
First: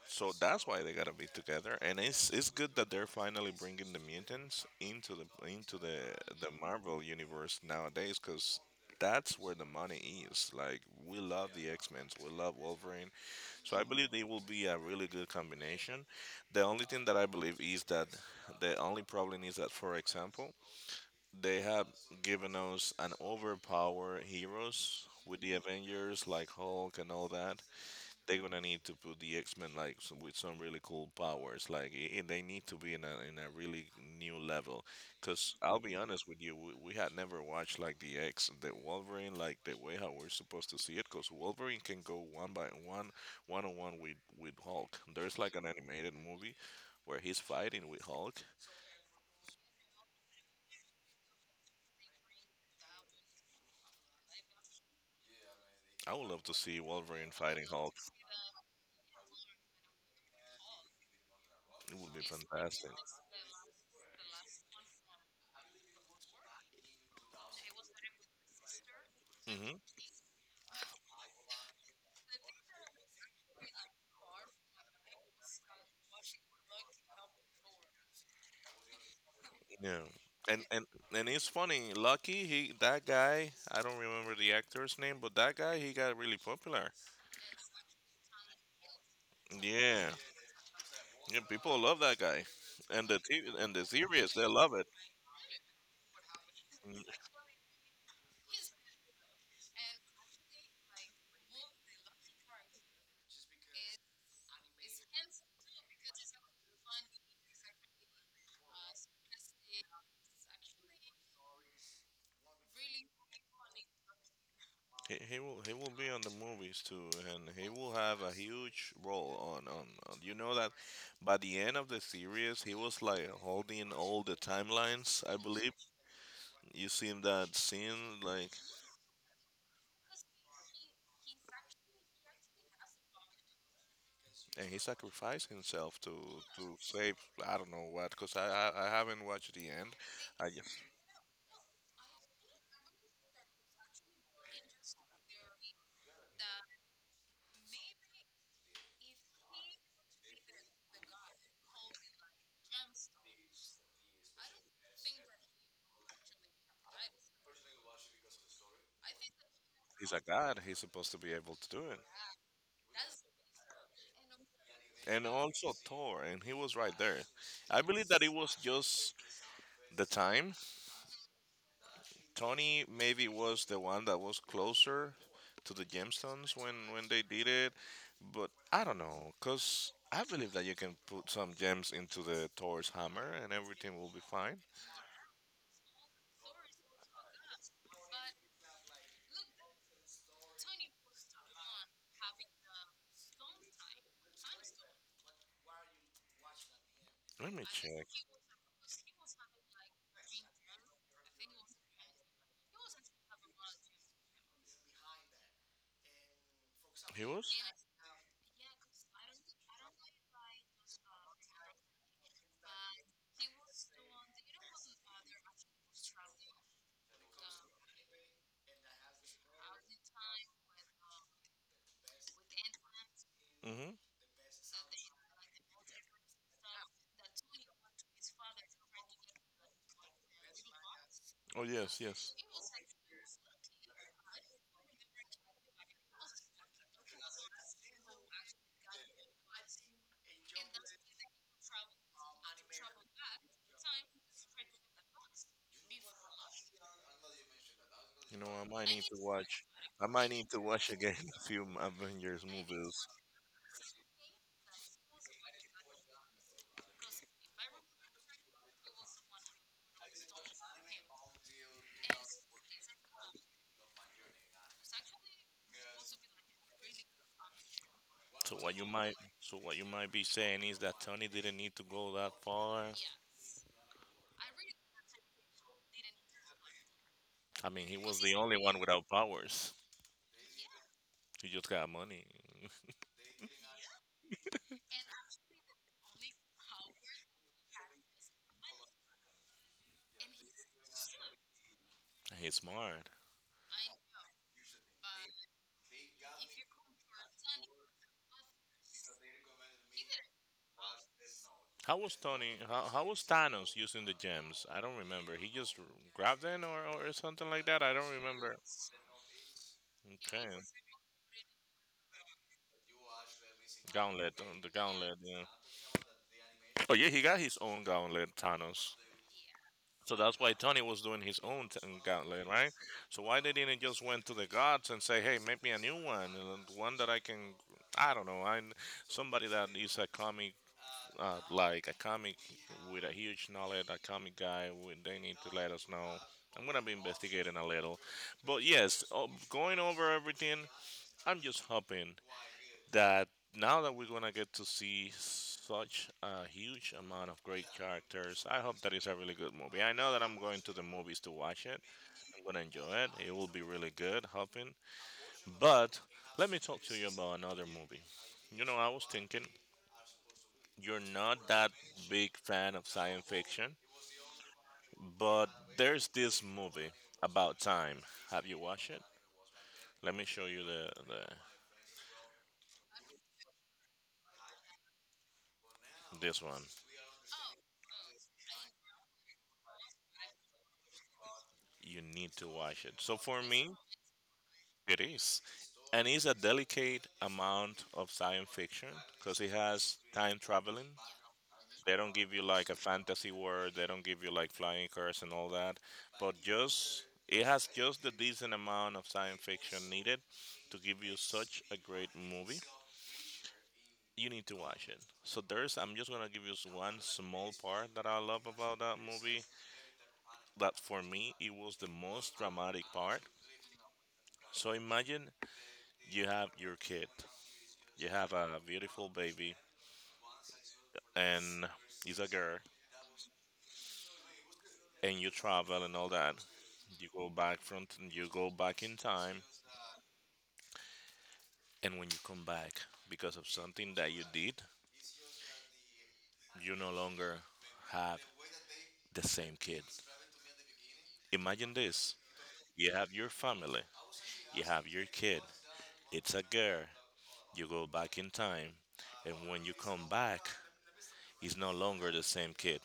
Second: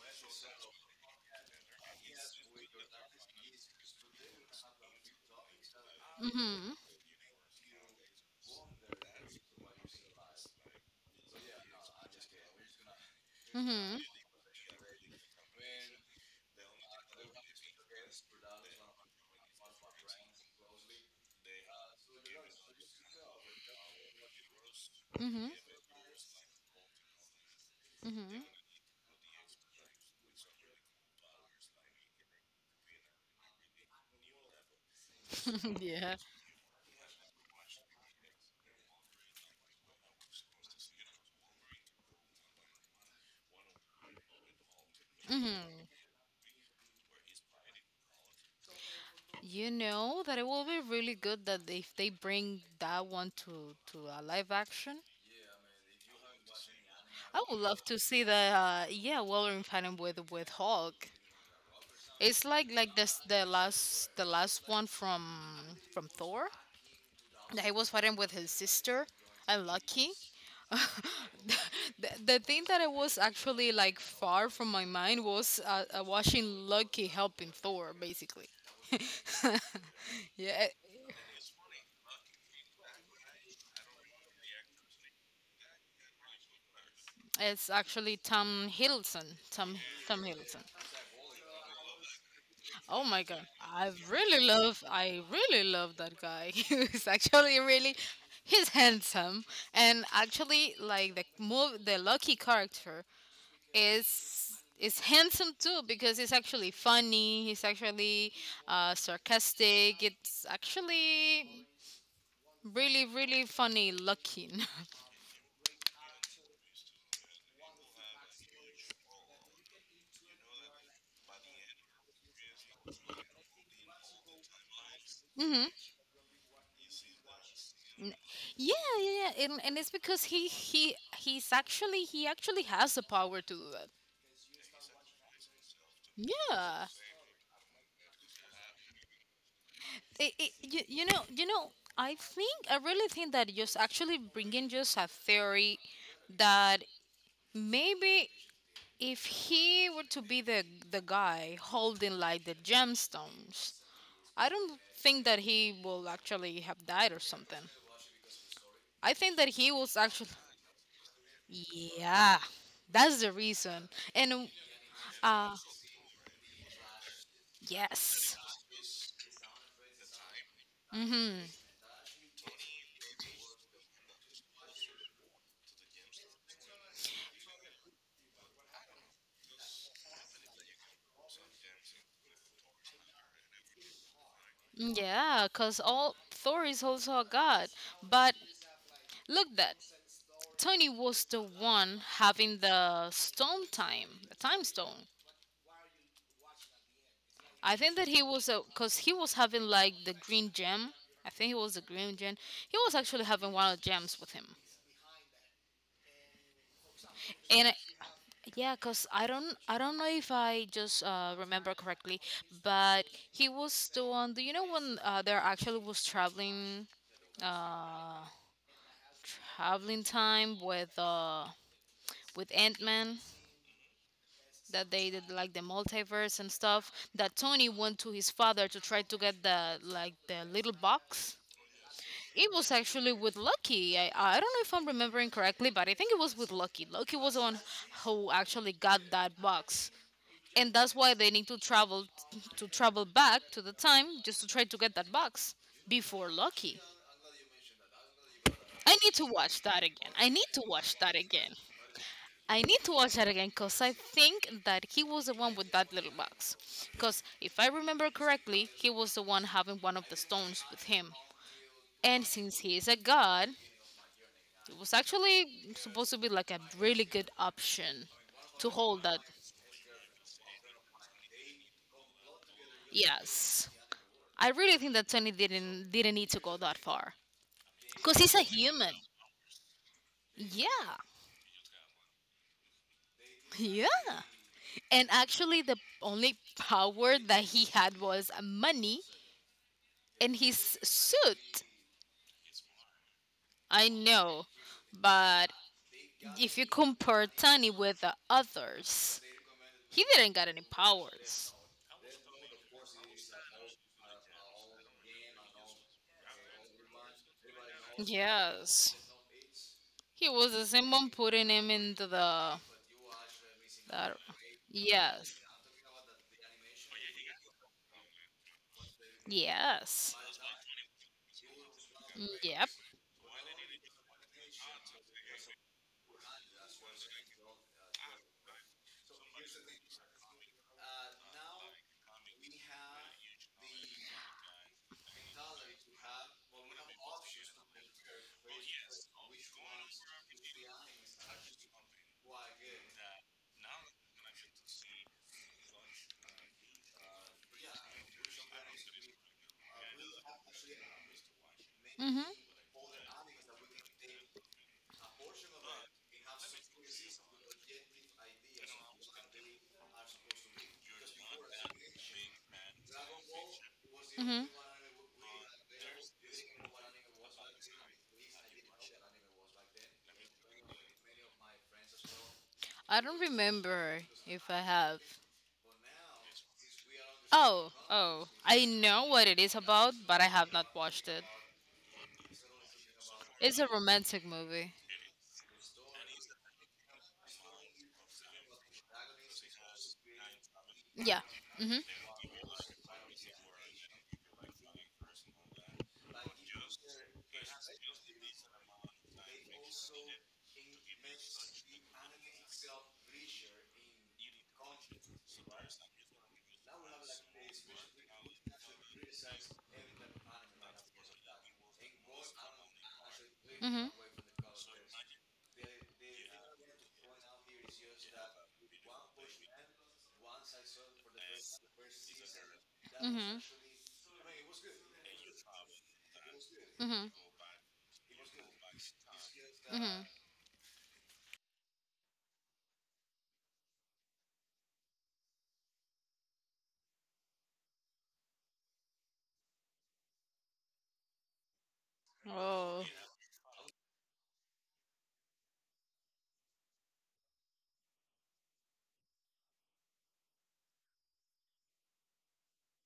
so that's why they gotta be together, and it's good that they're finally bringing the mutants into the Mhm. marvel universe nowadays because that's where the money is. Like we love the X-Men, we love Wolverine, so I Mhm. believe they will be a really good combination. The only thing that I believe is that the only problem is that, for example, they have given us an overpowered heroes with Mhm. the Avengers, like Hulk and all that. They're Mhm. gonna need to put the X Men like s with some really cool powers. Like they need to be in a really new level. Cause I'll be yeah. honest with you, we had never watched like the X, the Wolverine, like the way how we're supposed to see it. Cause Wolverine can go one by one, one on one with Hulk. There's like an Mhm. animated movie where he's fighting with Hulk. You know that it will be really good that if they bring that one to a live action, I would love to see Wolverine I would fighting love Hulk. to see the yeah Wolverine fighting with Hulk. It would be It's fantastic. like this the last one from Thor that he was fighting with his sister and Hmm. Lucky. The thing that I was actually like far from my mind was watching Lucky helping Thor basically. Yeah. yeah, And, and and it's funny, Lucky, he that guy, I don't remember the actor's name, but that guy he got really popular. it's actually Tom Hiddleston. Yeah. Tom Hiddleston. Yeah, people love that guy. Oh And my god. And the series, they love it. I really love that guy. Mm, He's actually really he's handsome and actually like the lucky character is handsome too because he's actually funny, he's actually sarcastic. It's actually really really funny looking. He will be on the movies too, and he will have a huge role on, on. You know that by the end of the series, he was like holding all the timelines, I mhm. believe. You seen that N- scene, like, Yeah, yeah, yeah. And it's because he he's actually he actually has the power to do that. and he sacrificed himself to Yeah. save I don't know what, cause I haven't watched the end. it, I it, just you, you know I think I really think that just actually bringing just a theory that maybe if he were to be the guy holding like the gemstones I don't think that he will actually have died or something I think that he was he's a actually god. He's supposed to be able to do it. yeah that's the reason and And uh also Thor, and he was right there. I believe that it yes was just the time. mm-hmm Tony maybe was the one that was closer to the gemstones when they did it, but I don't know, cause I believe that you can put some gems into the Thor's hammer and everything will be fine. yeah because all thor is also a god but look that Tony was the one having the time stone. Let me I think check. that he was, because he was having like the green gem. I think he was the green gem. He was actually having one of the gems with him. He was? And yeah, cause I don't know if I just remember correctly, but he was the one. Do you know when there actually was uh, traveling time with Ant Man? Mm-hmm. That they did like the multiverse and stuff that Tony went to his father to try to get the like the little box. Oh yes, yes. It was actually with Lucky. I don't know if I'm remembering correctly but I think it was with Lucky was the one who actually got that box and that's why they need to travel back to the time just to try to get that box before Lucky. I might need to watch. I I might need need to to watch watch that again a again. few Avengers I need to movies. watch that again because I think that he was the one with that little box. Because if I remember correctly, he was the one having one of the stones with him. And since he is a god, it was actually supposed to be like a really good option So to what you hold might, that. so what you might be saying is that Tony didn't need to go that far. Yes. I really think that Tony didn't need to go that far. I mean, he Cause was he's the a only one human. without powers. Yeah. He just got money. Yeah. And actually the only power that he had was money and his suit. He's smart. I know, but if you compare Tony with the others, he didn't got any powers. How was Tony? How was Thanos using the gems? I don't remember. He just grabbed them or something like that. I don't remember. Yes, he Okay, was the same one putting him into the. the the gauntlet. yes, Yeah. Oh yeah, he got his own gauntlet, Thanos. yes, So that's why Tony was doing his own mm, gauntlet, yep. right? So why they didn't just went to the gods and say, "Hey, make me a new one, and one that I can." I don't know. I Somebody that is a comic like a comic with a huge knowledge, a comic guy, they need to let us know. I'm gonna be investigating a little, but yes, going over everything, I'm just hoping that now that we're gonna get to see such a huge amount of great characters, I hope that it's a really good movie. I know that I'm going to the movies to watch it. Mhm, I'm gonna enjoy it. It will be really good, hoping. But let me talk to you about another movie. I was thinking you're not that big fan of science fiction, mhm. but there's this movie about time. Have you watched it? Let me show you the I don't remember if I have. this one. Oh, oh, I know what it is about, but I have not watched it. You need to watch it. So for It's a me, romantic movie. it is. And it's a delicate amount of science fiction because it has time traveling. Yeah. Mhm, They don't give you like a fantasy world, they don't give you like flying cars and all that, but just it has just the decent amount of science fiction needed to give you such a great movie. You need to watch it. So there's, I'm just gonna give you one small part that I love about that movie. That for me, it was the most dramatic part. mhm, So imagine you have your kid, you have a beautiful baby, and it's a girl, mhm, and you travel and all that. mhm, You go back you go back in time, mhm. and when you come back because of something that you did, you no longer have the same kid. Imagine this: Oh, you have your family, you have your kid, it's a girl, you go back in time, and when you come back, it's no longer the same kid,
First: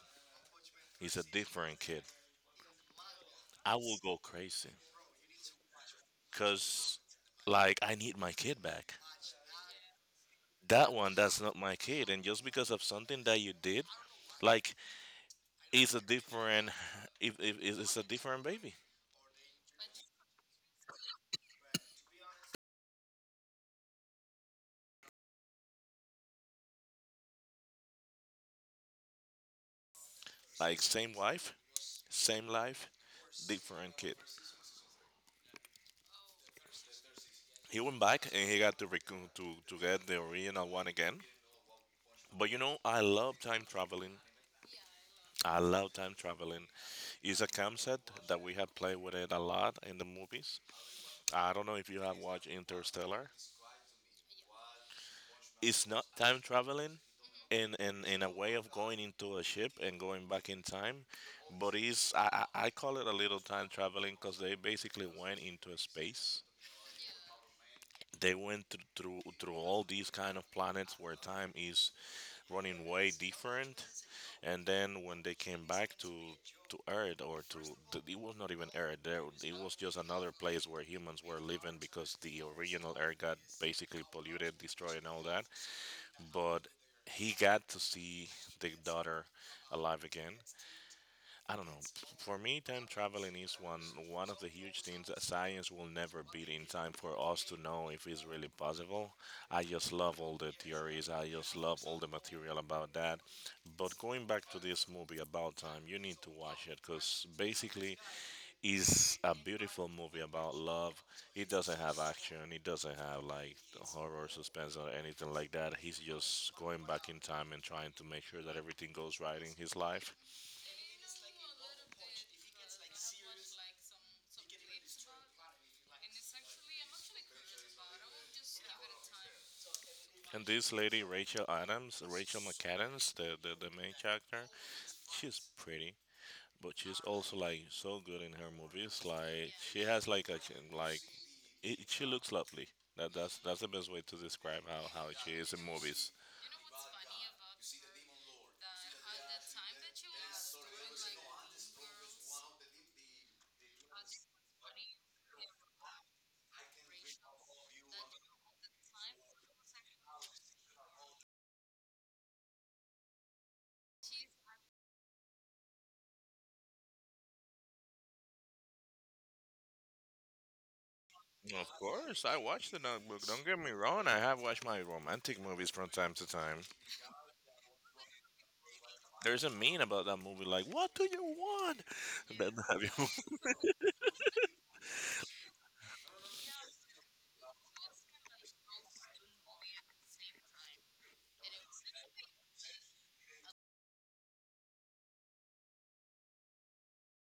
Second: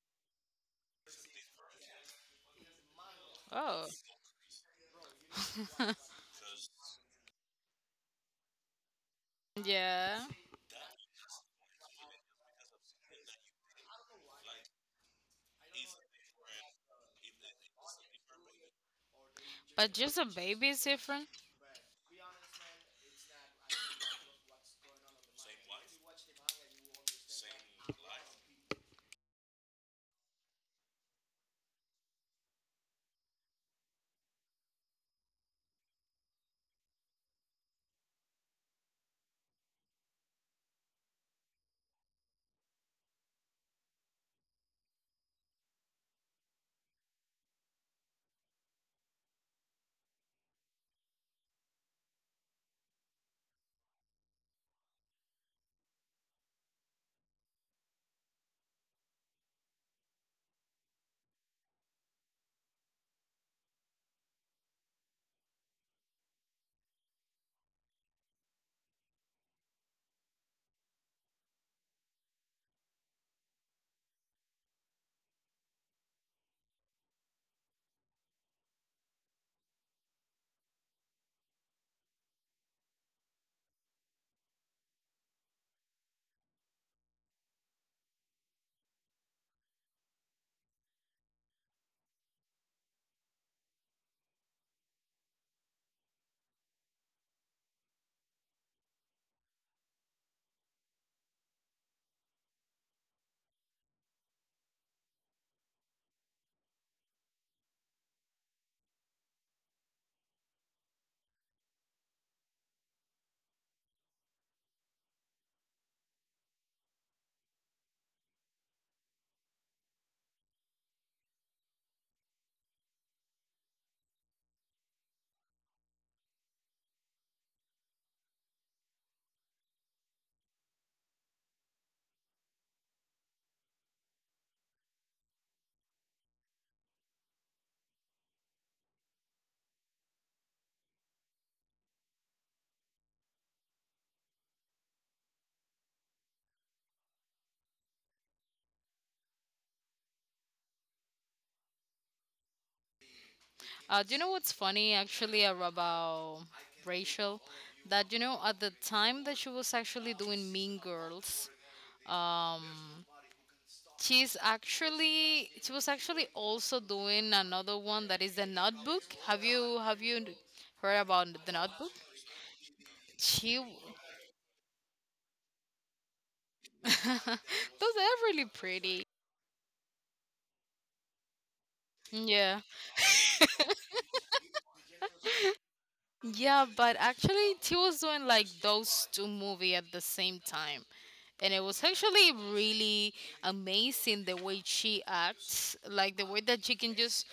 it's a different kid. I oh. will go crazy because, like, I need my kid back. Yeah, That one, that's not my kid, and just because of something that you did, like, it's a different, if it's a different baby. but just a baby is different. Like, same wife, same life, different kid. He went back and he got to get the original one again. But I love time traveling. I love time traveling. It's a concept that we have played with it a lot in the movies. I don't know if you have watched Interstellar. It's not time traveling in a way of going into a ship and going back in time, but it's, I call it a little time traveling because they basically went into space. They went through all these kind of planets where time is running way different, and then when they came back to Earth or to it was not even Earth. There it was just another place where humans were living because the original Earth got basically polluted, destroyed, and all that. But he got to see the daughter alive again. I don't know. For me, time traveling is one of the huge things that science will never beat in time for us to know if it's really possible. I just love all the theories. I just love all the material about that. But going back to this movie about time, you need to watch it because basically, it's a beautiful movie about love. It doesn't have action. It doesn't have like horror, suspense, or anything like that. He's just going back in time and trying to make sure that everything goes right in his life. And this lady, Rachel Adams, Rachel McAdams, the main character, she's pretty, but she's also like so good in her movies. Like she has like a chin- like, it, she looks lovely. That's the best way to describe how she is in movies. Do you know what's funny actually about Rachel? That you know at the time that she was actually doing Mean Girls, um, she's actually she was actually also doing another one that is The Notebook. Have you heard about The Of Notebook? course, I watched The Notebook. Don't get She me wrong, I have watched my romantic movies from time to time. those are really pretty. There's a meme about that movie, like, what do you want? Yeah. have you Yeah, but actually, she was doing like those two movies at the same time. And it was actually really amazing the way she acts, like the way that she can just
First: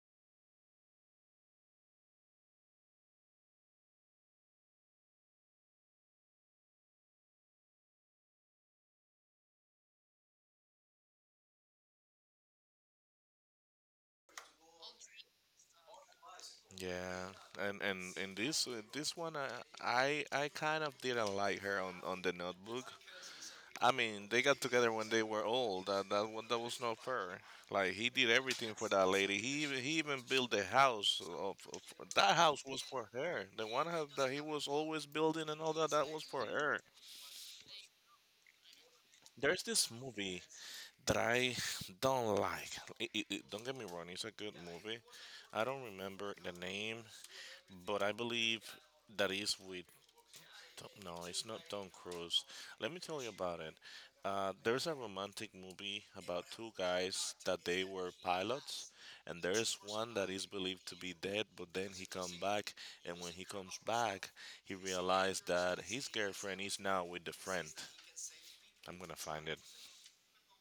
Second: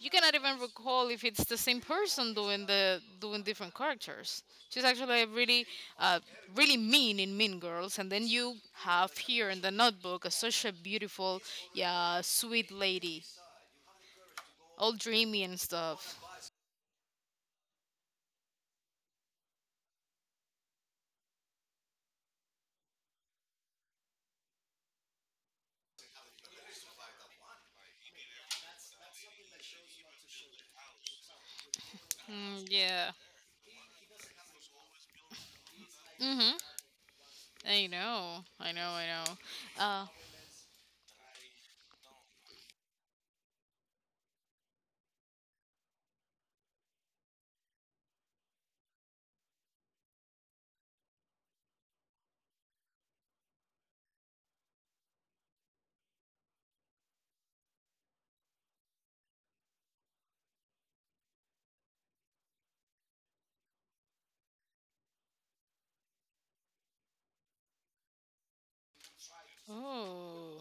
you cannot even recall if it's the same person doing different characters. She's actually a really uh, really mean in Mean Girls, and then you have here in the Notebook a such a beautiful, yeah, sweet lady, all dreamy and stuff. Yeah, and in this one, I kind of didn't like her on the Notebook. I mean, they got together when they were old. That one that was not fair. Like he did everything for that lady. He even built the house. Of that house Mm, was for yeah. her. The one house that he was always building and all that that was for her. I know. There's this movie that I don't like. Don't get me wrong, it's a good movie. I don't remember the name, but I believe that is with No, it's not Tom Cruise. Let me tell you about it. There's a romantic movie about two guys that they were pilots, and there is one that is believed to be dead, but then he come back, and when he comes back, he realized that his girlfriend is now with the friend. I'm gonna find it. Oh,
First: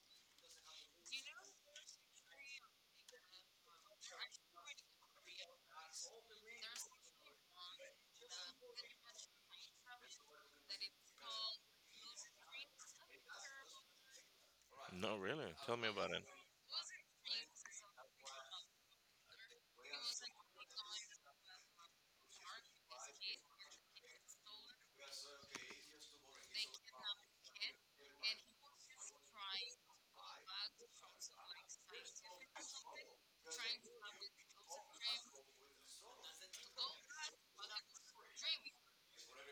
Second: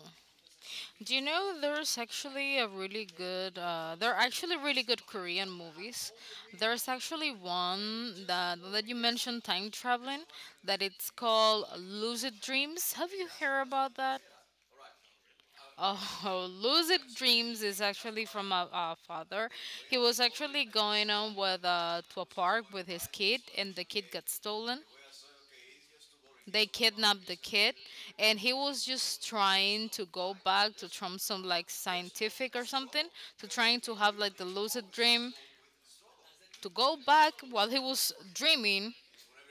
do you know there's actually a really good? There are actually really good Korean movies. There's actually one that that you mentioned time traveling. That it's called Lucid Dreams. Have you heard about that? No, really? Tell me about it. Oh, Lucid Dreams is actually from a father. He was actually going on with to a park with his kid, and the kid got stolen. They kidnapped the kid and he was just trying to go back to from some like scientific or something to trying to have like the lucid dream to go back while he was dreaming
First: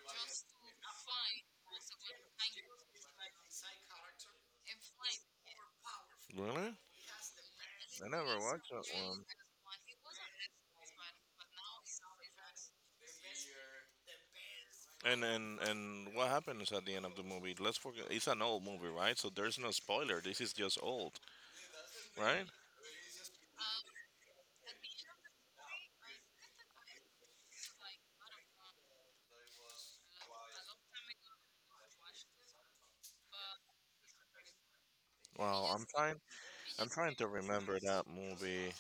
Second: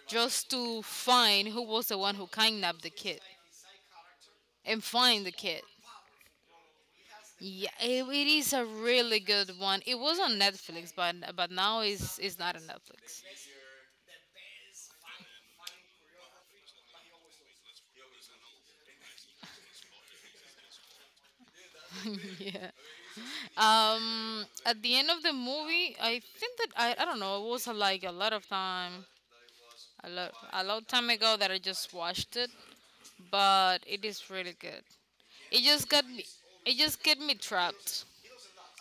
just to find who was the one who kidnapped the kid and find the kid. Really? Yeah, it, I it never is a watched that really one. good one. It was on Netflix but now is not on Netflix. And what happens at the end of the movie? Let's forget. It's an old movie, right? So there's no spoiler. This is just old, right? Yeah. At the end of the movie I think that I don't know it was like a lot of time a lot a long time ago that I just watched it, but it is really good. It Well, I'm just got trying. me. It I'm just trying get to me remember trapped. that movie.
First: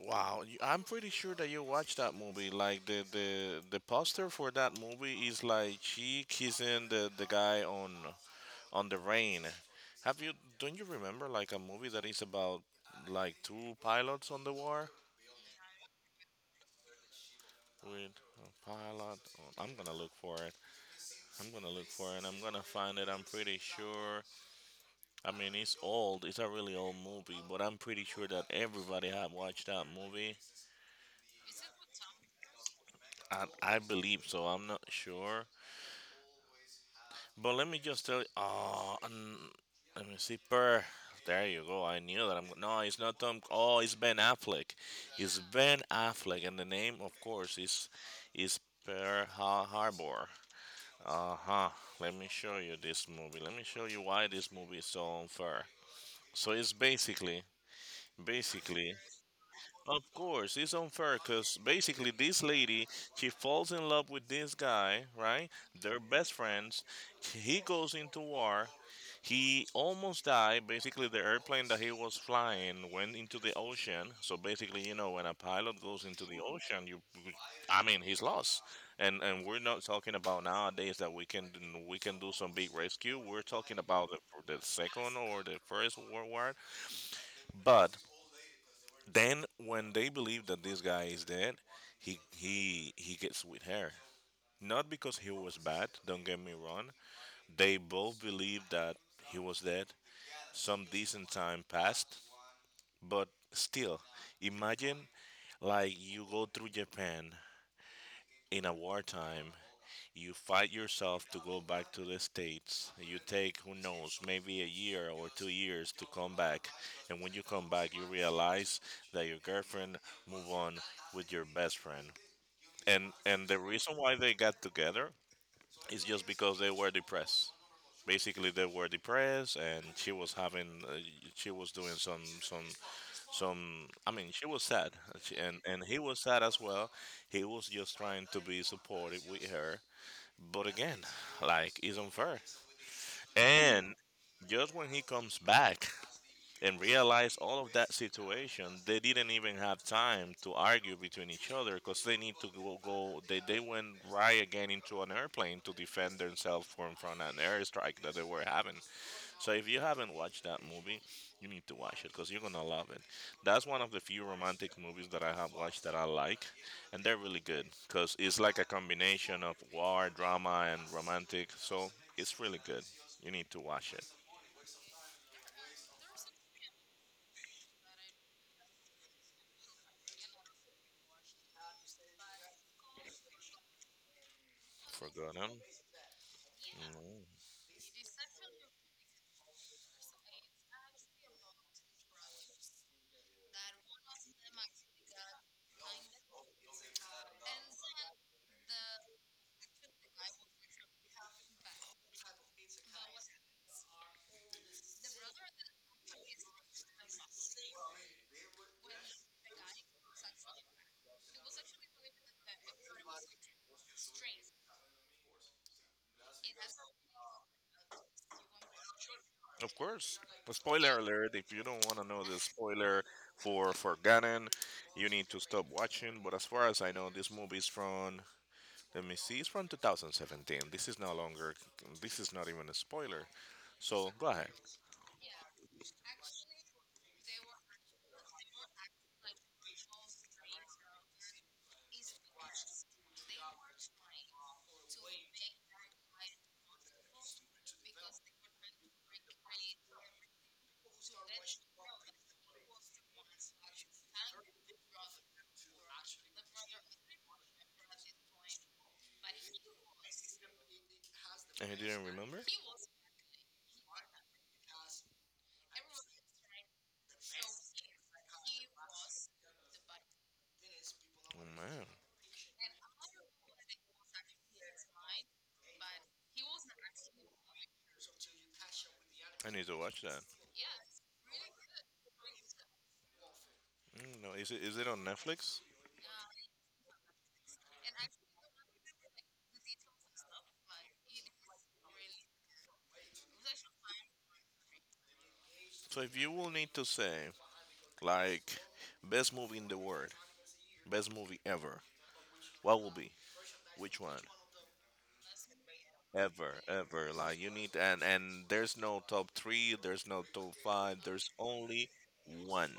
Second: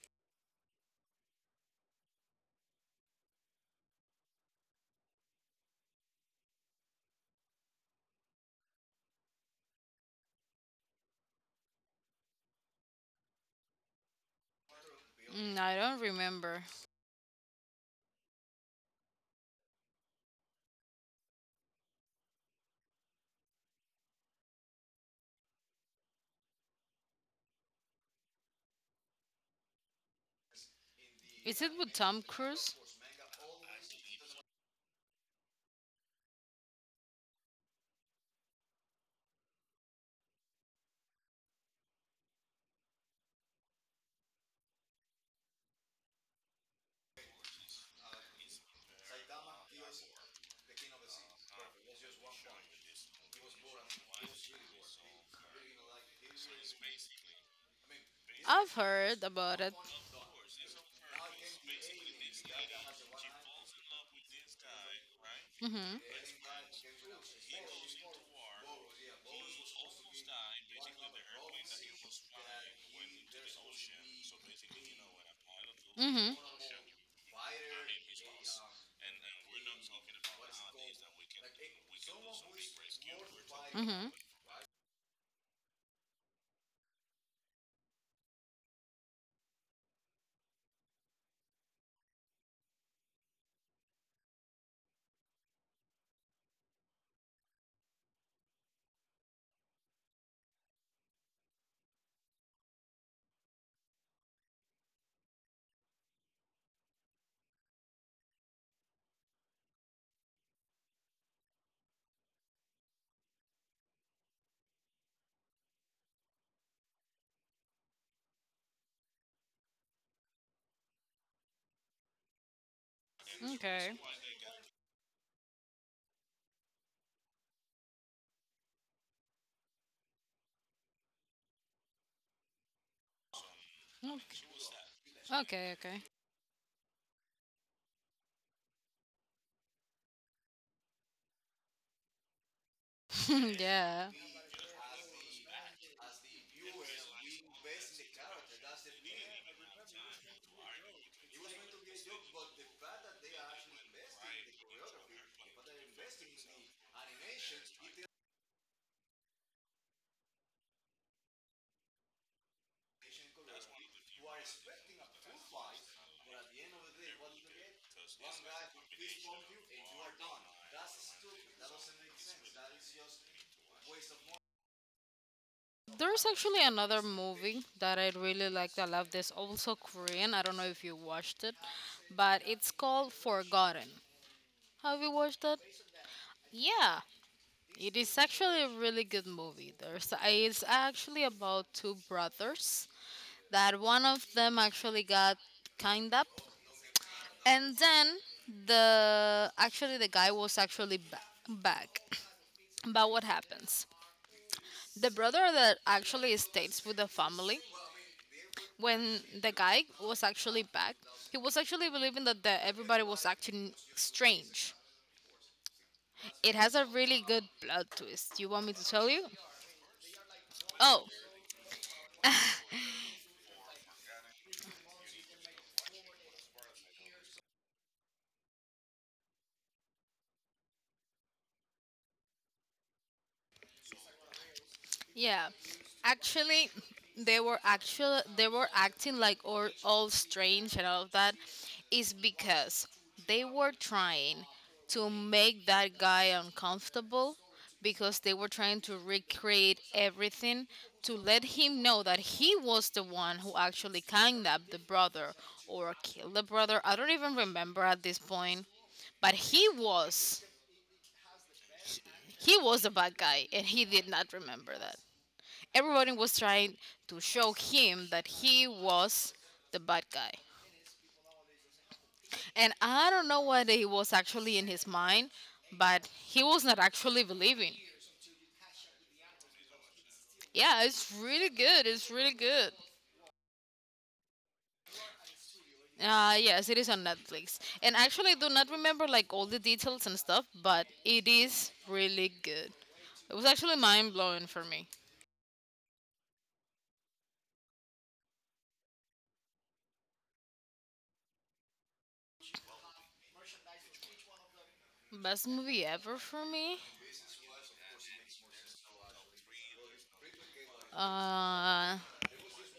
Wow, I'm pretty sure that you watched that movie. Like the poster for that movie is like she kissing the guy on the rain. Have you? Don't you remember like a movie that is about like two pilots on the war Mm, I don't remember. with a pilot? I'm gonna look for it. I'm gonna look for it. I'm gonna find it. I'm pretty sure. I mean, it's old. It's a really old movie, but I'm pretty sure that everybody had watched that movie. Is it with Tom Cruise? I believe so. I'm not sure, but let me just tell you. Oh, let me see. There you go. I knew that. I'm no. It's not Tom. Oh, it's Ben Affleck. It's Ben Affleck, and the name, of course, is Pearl Harbor. Uh huh. Let me show you this movie. Let me show you why this movie is so unfair. So it's I've basically, heard about it. of course, it's unfair because basically this lady, she falls in love with this guy, right? They're Mhm. best friends. He goes into war. He almost died. Basically, the airplane that he was flying went into the ocean. So basically, when a pilot goes into Mhm. the ocean, I mean, he's lost. And we're not talking about nowadays that we can do some big rescue. We're talking Mhm. about the second or the first world war. But then when they believe that this guy is dead, he gets with her. Not because he was bad, don't get me wrong. They both believe that he was dead. Some decent time passed, but still, imagine like you go through Japan in a wartime, you fight yourself to go back to the States. You take, who knows, maybe a year or 2 years to come back. And when you come back, you realize that your girlfriend moved on with your best friend. And the Okay. reason why they got together is just because they were depressed. Basically, they were depressed, and she was having she was doing some, she was sad, and Okay. He Okay. was sad as well. He was just trying to be supportive with her, but again, like, it's unfair. okay. And Yeah. just when he comes back and realize all of that situation, they didn't even have time to argue between each other because they need to go, go they went right again into an airplane to defend themselves from an airstrike that they were having. So if you haven't watched that movie, you need to watch it because you're gonna love it. That's one of the few romantic movies that I have watched that I like, and they're really good because it's like a combination of war drama and romantic, so it's really good. You need to watch it There's actually another movie that I really liked. I love this. Also Korean. I don't know if you watched it, but it's called Forgotten. Have for you good. watched that? Yeah. Huh? It is actually a really good movie. There's it's actually about two brothers that one of them actually got kind up, and then the actually the guy was actually back. But what happens? The brother that actually stays with the family when the guy was actually back, he was actually believing that everybody was acting strange. It has a really good plot twist. You want me to tell you? Of course. A spoiler Oh, alert. If you don't want to know the spoiler for Forgotten, you need to stop watching. But as far as I know, this movie is from. Let me see. It's from 2017. This is no longer. This is not even a spoiler. So go ahead. Yeah, actually, they were acting like all strange and all of that, is because they were trying to make that guy uncomfortable because they were trying to recreate everything to let him know that he was the one who actually kidnapped the brother or killed the brother. I don't even remember at this point, but And you didn't remember? he was a bad guy and he did not remember that. Everybody was trying to show him that he was the bad guy. Oh man, And I don't know what he was actually in his mind, but he was not actually believing. I need to watch that. Yeah, it's really good. It's really good. Mm, no, is it on Netflix? Yes, it is on Netflix. And actually, I do not remember like all the details and stuff, but it is really good. It was actually mind blowing for me. So if you will need to say, like, best movie in the world, best movie ever, what will be? Which one? Best movie ever for Ever, me? ever. Like, you need, and there's no top three, there's no top five, there's only Uh, one.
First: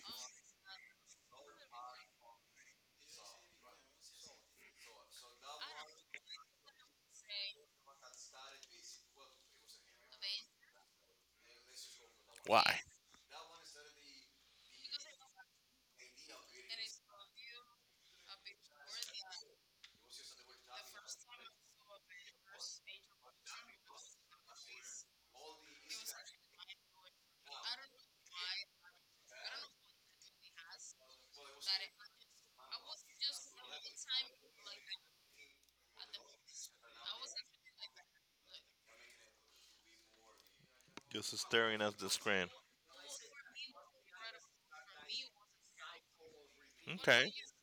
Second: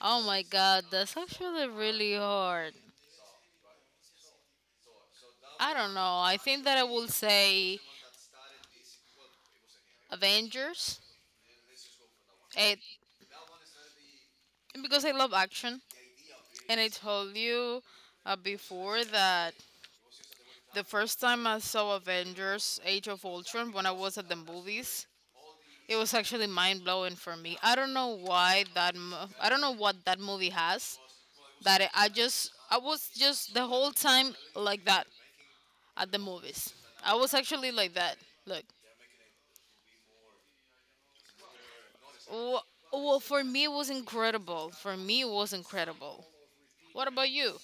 oh my god, that's actually really hard. I don't know. I think that I will say Avengers. It, Why? because I love action. And I told you before that the first time I saw Avengers Age of Ultron when I was at the movies, it was actually mind blowing for me. I don't know why I don't know what that movie has that I was just the whole time like that at the movies. I was actually like that. Look. Just staring at the screen. Wh- Well, for me, it was incredible. For me, it was incredible. What about Okay. you?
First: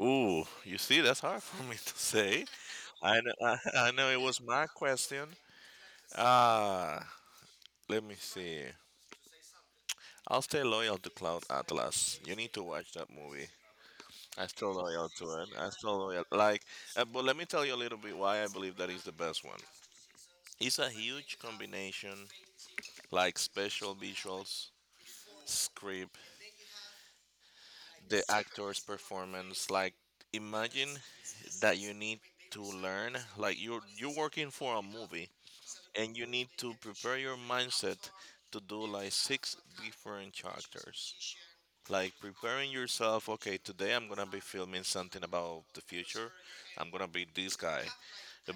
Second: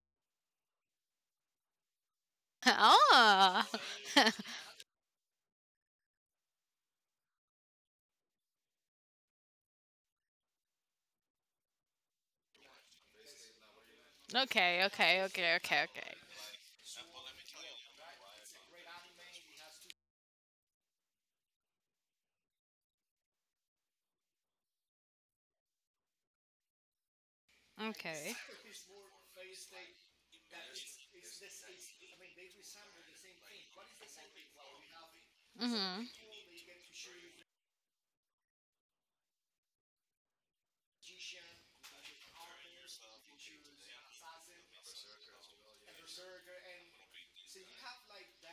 Ooh, you see, that's hard for me to say. I know, oh. Know it was my question. Ah, let me see. I'll stay loyal to Cloud Atlas. You need to watch that movie. I'm still Okay, loyal okay, to it. okay, I'm okay, still okay. loyal. Like, but let me tell you a little bit why I believe that is the best one. It's a huge combination, like special visuals, script, the Okay. actor's performance. Like, imagine that you need to learn. Like, you're working for a movie, Mhm. and you need to prepare your mindset to do like six different characters, like preparing yourself: okay, today I'm gonna be filming something about the future. I'm gonna be this guy,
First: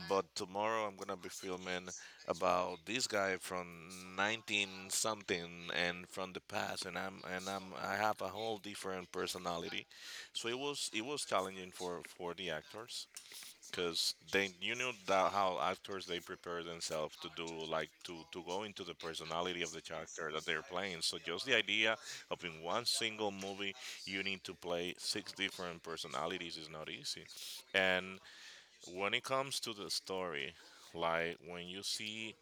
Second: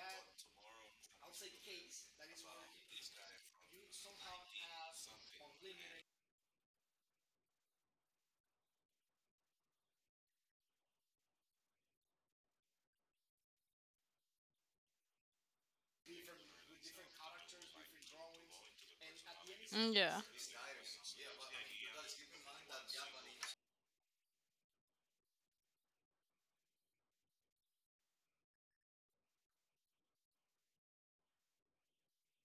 but tomorrow I'm gonna be filming about this guy from 19 something, and from the past, and I have a whole different personality. So it was challenging for the actors because they, you know, that how actors, they prepare themselves to do, like, to go into the personality of the Mm, yeah. character that they're playing. So just the idea of in one single movie you need to play six different personalities is not easy. And when it comes to the story, like when you see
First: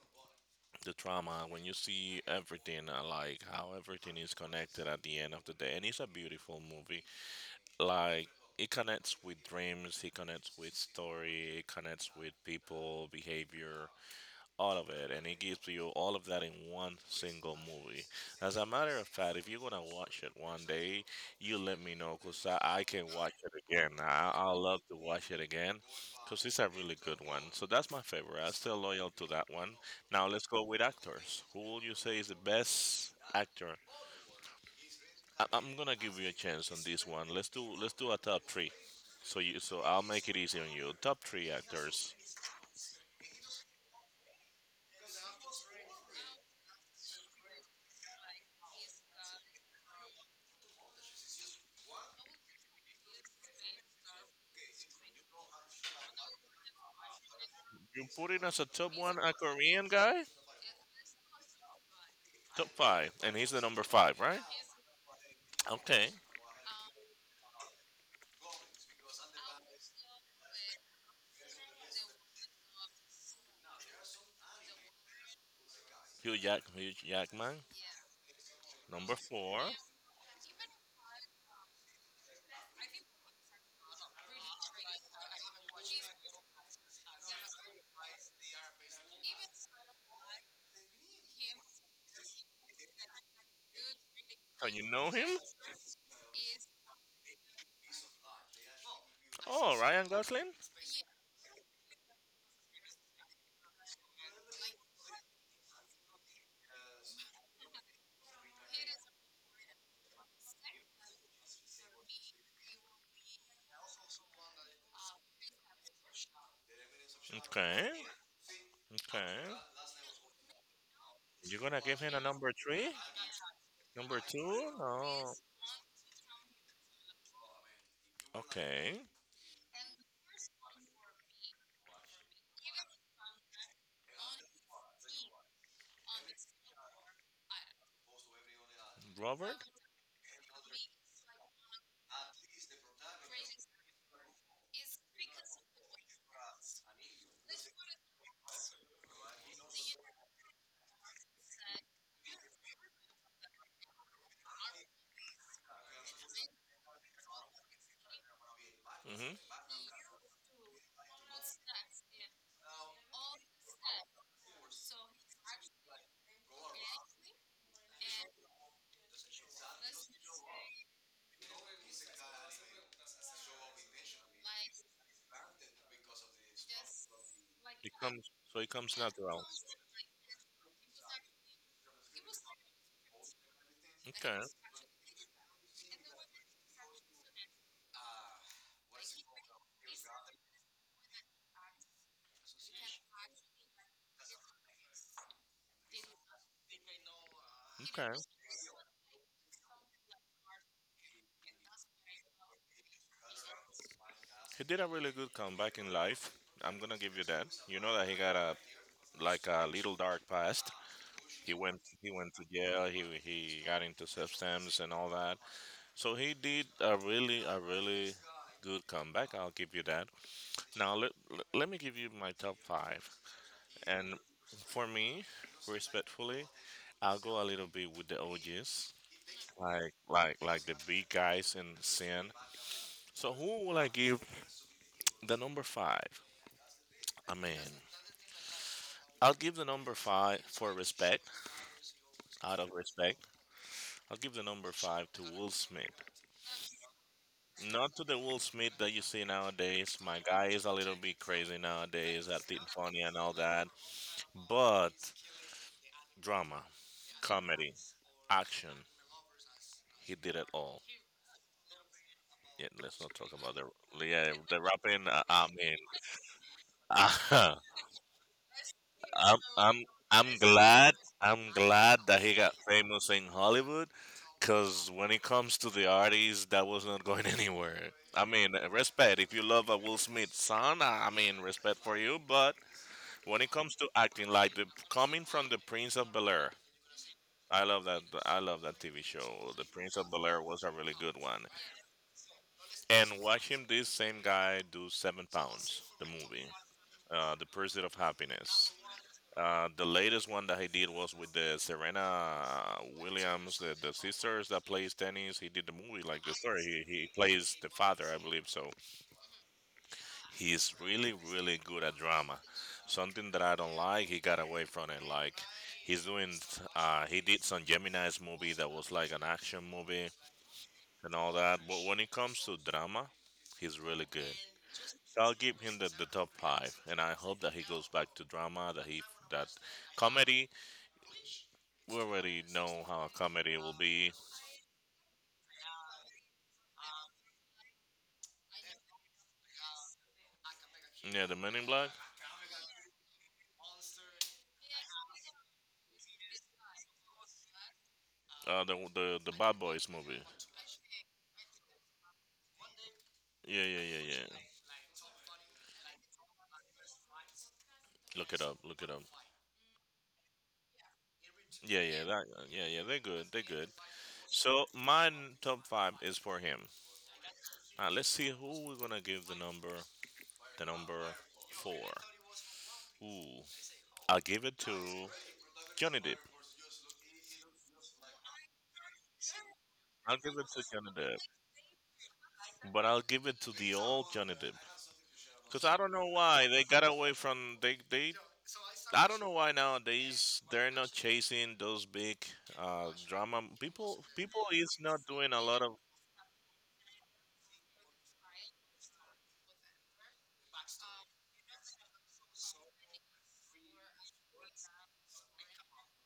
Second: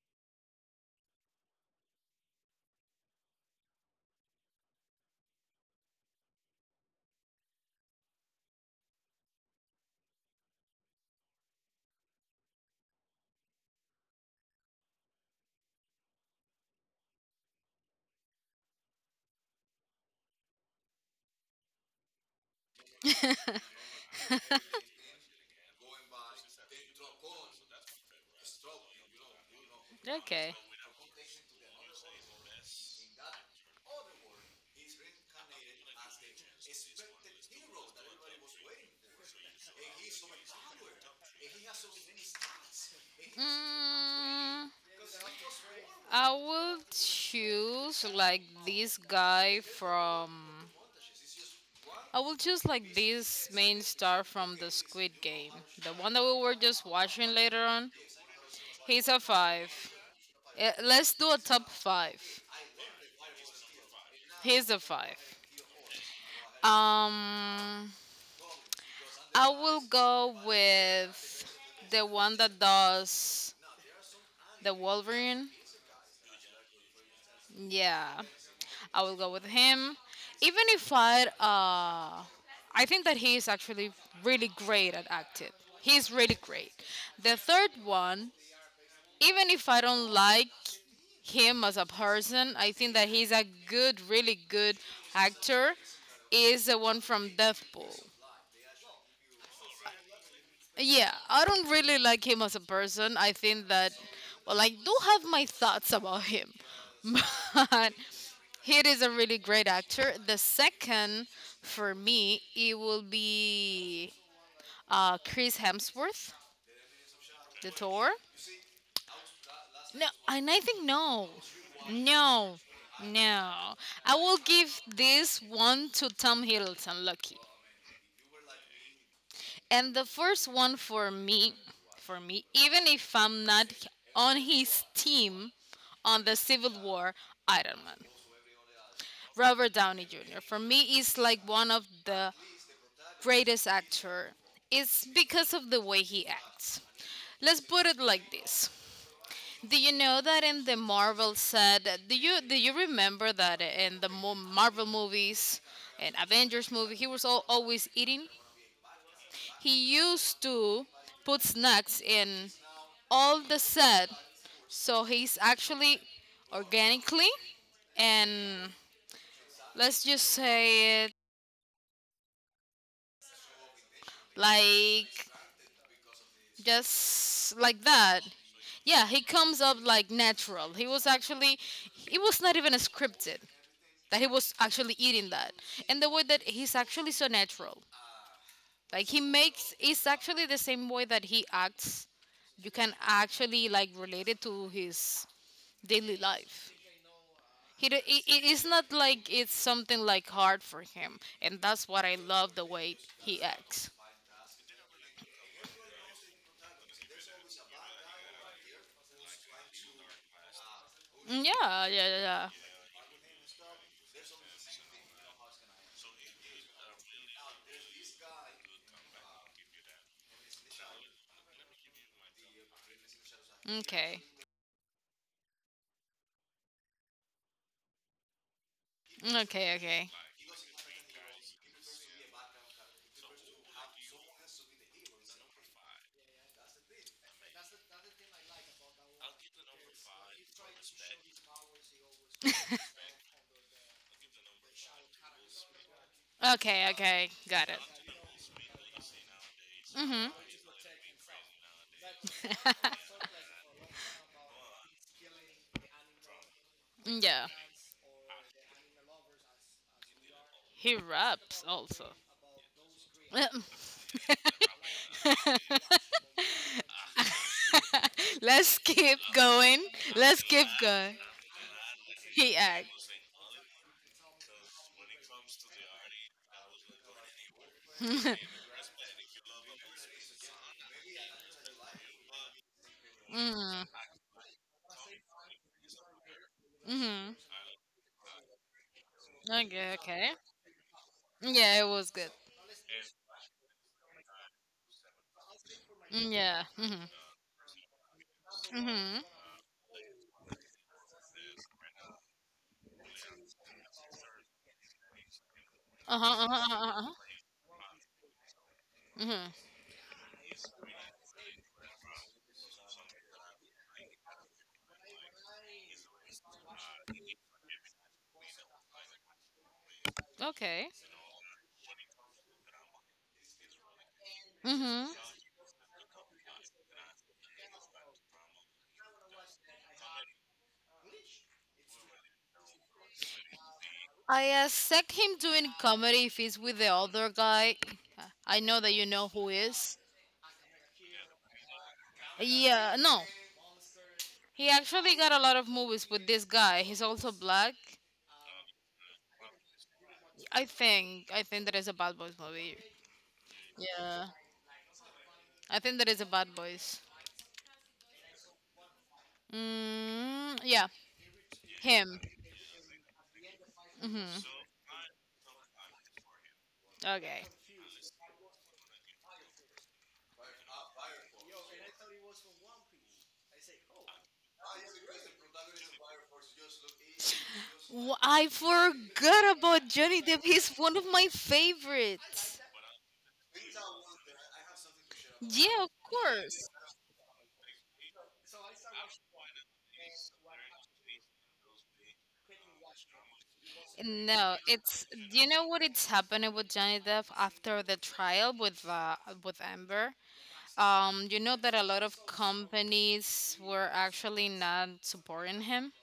the trauma, when you see everything, like how everything is connected at the end of the day, and it's a beautiful movie. Like, it connects with dreams, it connects with story, it connects with people behavior, all of it, and it gives you all of that in one single movie. As a matter of fact, if you're gonna watch it one day, you let me know, because I can watch it again. I love to watch it again because it's a really good one. So that's my favorite. I'm still loyal to that one. Now let's Okay. go with actors. Who will you say is the best actor? I'm gonna give you a chance on this one. Let's do, let's do a top three. So you so I'll make it easy on you. Top three actors. Mm, I will choose like this guy from. I will choose like this main star from the Squid Game, the one that we were just watching later on. You put it as a top He's one, a a five. Korean guy? Let's do a top five. Top five. And he's the number five, right? He's a five. Okay. Um, I will go with the one that does the Wolverine. Hugh Jackman. Yeah, I Number will go with four. him. Even if I I think that he is actually really great at acting. He's really great. The third one, even if I don't like him as a person, I think that he's a really And good you know him? actor. Is the one from Deathpool. Oh, Ryan Gosling? Yeah, I don't really like him as a person. I think that, well, I do have my thoughts about him, but he is a really great actor. The second for me, it will be Chris Hemsworth, the Okay. Thor. Okay. No, and I think no, You're gonna give him a number no, three? no. I Number will two? give No. this one to Tom Hiddleston. Lucky. Okay. And the first one for me, even if I'm not on his team on the Civil War, Iron Man, Robert? Robert Downey Jr. For me, is like one of the greatest actor. It's because of the way he acts. Let's put it like this. Do you know that in the Marvel said? Do you remember that in the Marvel movies and Avengers movie, he was always eating? Mm-hmm. He used to put snacks in all the set. So he's actually organically and let's just say it like just like It that. comes, so it comes Yeah, he natural. comes up like natural. He was actually It was not even scripted that he Okay. was actually eating that. And the way that he's actually so natural. Like he makes It's actually the same way that he acts. You can actually like relate it to his daily life. He do- Okay. I- it's not like it's something like hard for him, and that's what I love the way he acts. He did a really good comeback in life. I'm gonna give you that. You know that he got a like a little dark past. Yeah, He went to jail. He got into substance and all that. So he did a really, a really good comeback. I'll give you that. Now let me give you my top five. yeah. And Okay, for me, respectfully, I'll go a little bit with the OGs, okay like okay the big guys in sin. So who will I give the number five? I mean, I'll give the number five for respect, out of respect. I'll give the number five to Will Smith. Okay, got it. Not to the Will Smith that you see nowadays. My Mm-hmm. guy is a little bit crazy nowadays, acting funny and all that. But drama, Yeah, comedy, action, he did it all. he raps also. Yeah, let's not talk about the, yeah, the rapping. I mean, Let's keep I'm going. I'm I'm Let's keep glad, going. I'm glad that he got He famous acts. in Hollywood, cause when it comes to the artists, that was not going anywhere. I mean, respect if you love a Will Smith son. I mean, respect for you, but. When it comes to Mm-hmm. acting, like the coming from the Prince of Bel Air, I love that. I love that TV show. The Okay, Prince of Bel okay. Air was a really good one. Yeah, it was good. And watching this same guy do Seven Pounds, the Mm, movie, yeah. Hmm. The Pursuit of Happiness. Mhm. The latest one that he did was with the Serena Williams, the sisters that plays tennis. He did the movie Uh like the huh. Uh story. huh. Uh He huh. plays the father, I believe so. Mhm. He's really, really good at drama. Something that I don't like, he got away from it. Like he's doing, he did some Gemini's movie that was like an action movie Okay. and all that. But when it comes to drama, he's really good. Mhm. So I'll give him the top five, and I hope that he goes back to drama. That he that comedy, we already know how a comedy will be. I Him doing comedy if he's with the other guy. I know that you know who is. Yeah, the Men in Black, Yeah. No. He actually got a lot of movies with this guy. He's also black. The Bad Boys movie. I think that is a Bad Boys movie. Yeah, yeah, yeah, yeah. Yeah. I think that is a Bad Boys. Look it up. Look it up. Mm, yeah, Yeah, yeah, him. that, yeah, yeah. They're good. They're good. Hmm. So my top five is for him. Okay. Now let's see who we're gonna give the number. The number four. Ooh, I'll give it to Johnny Depp. I forgot about I'll Johnny give Depp. it to He's Johnny one of Depp, my favorites. but I'll give it to the old Johnny Depp. Cause I Yeah, don't of know why they course. got away from they they. I don't know why nowadays they're not chasing those big, drama people. People No, is not it's, doing a do you lot know of, what it's happening with Johnny Depp after the trial with Amber? You know that a lot of companies were actually not supporting him,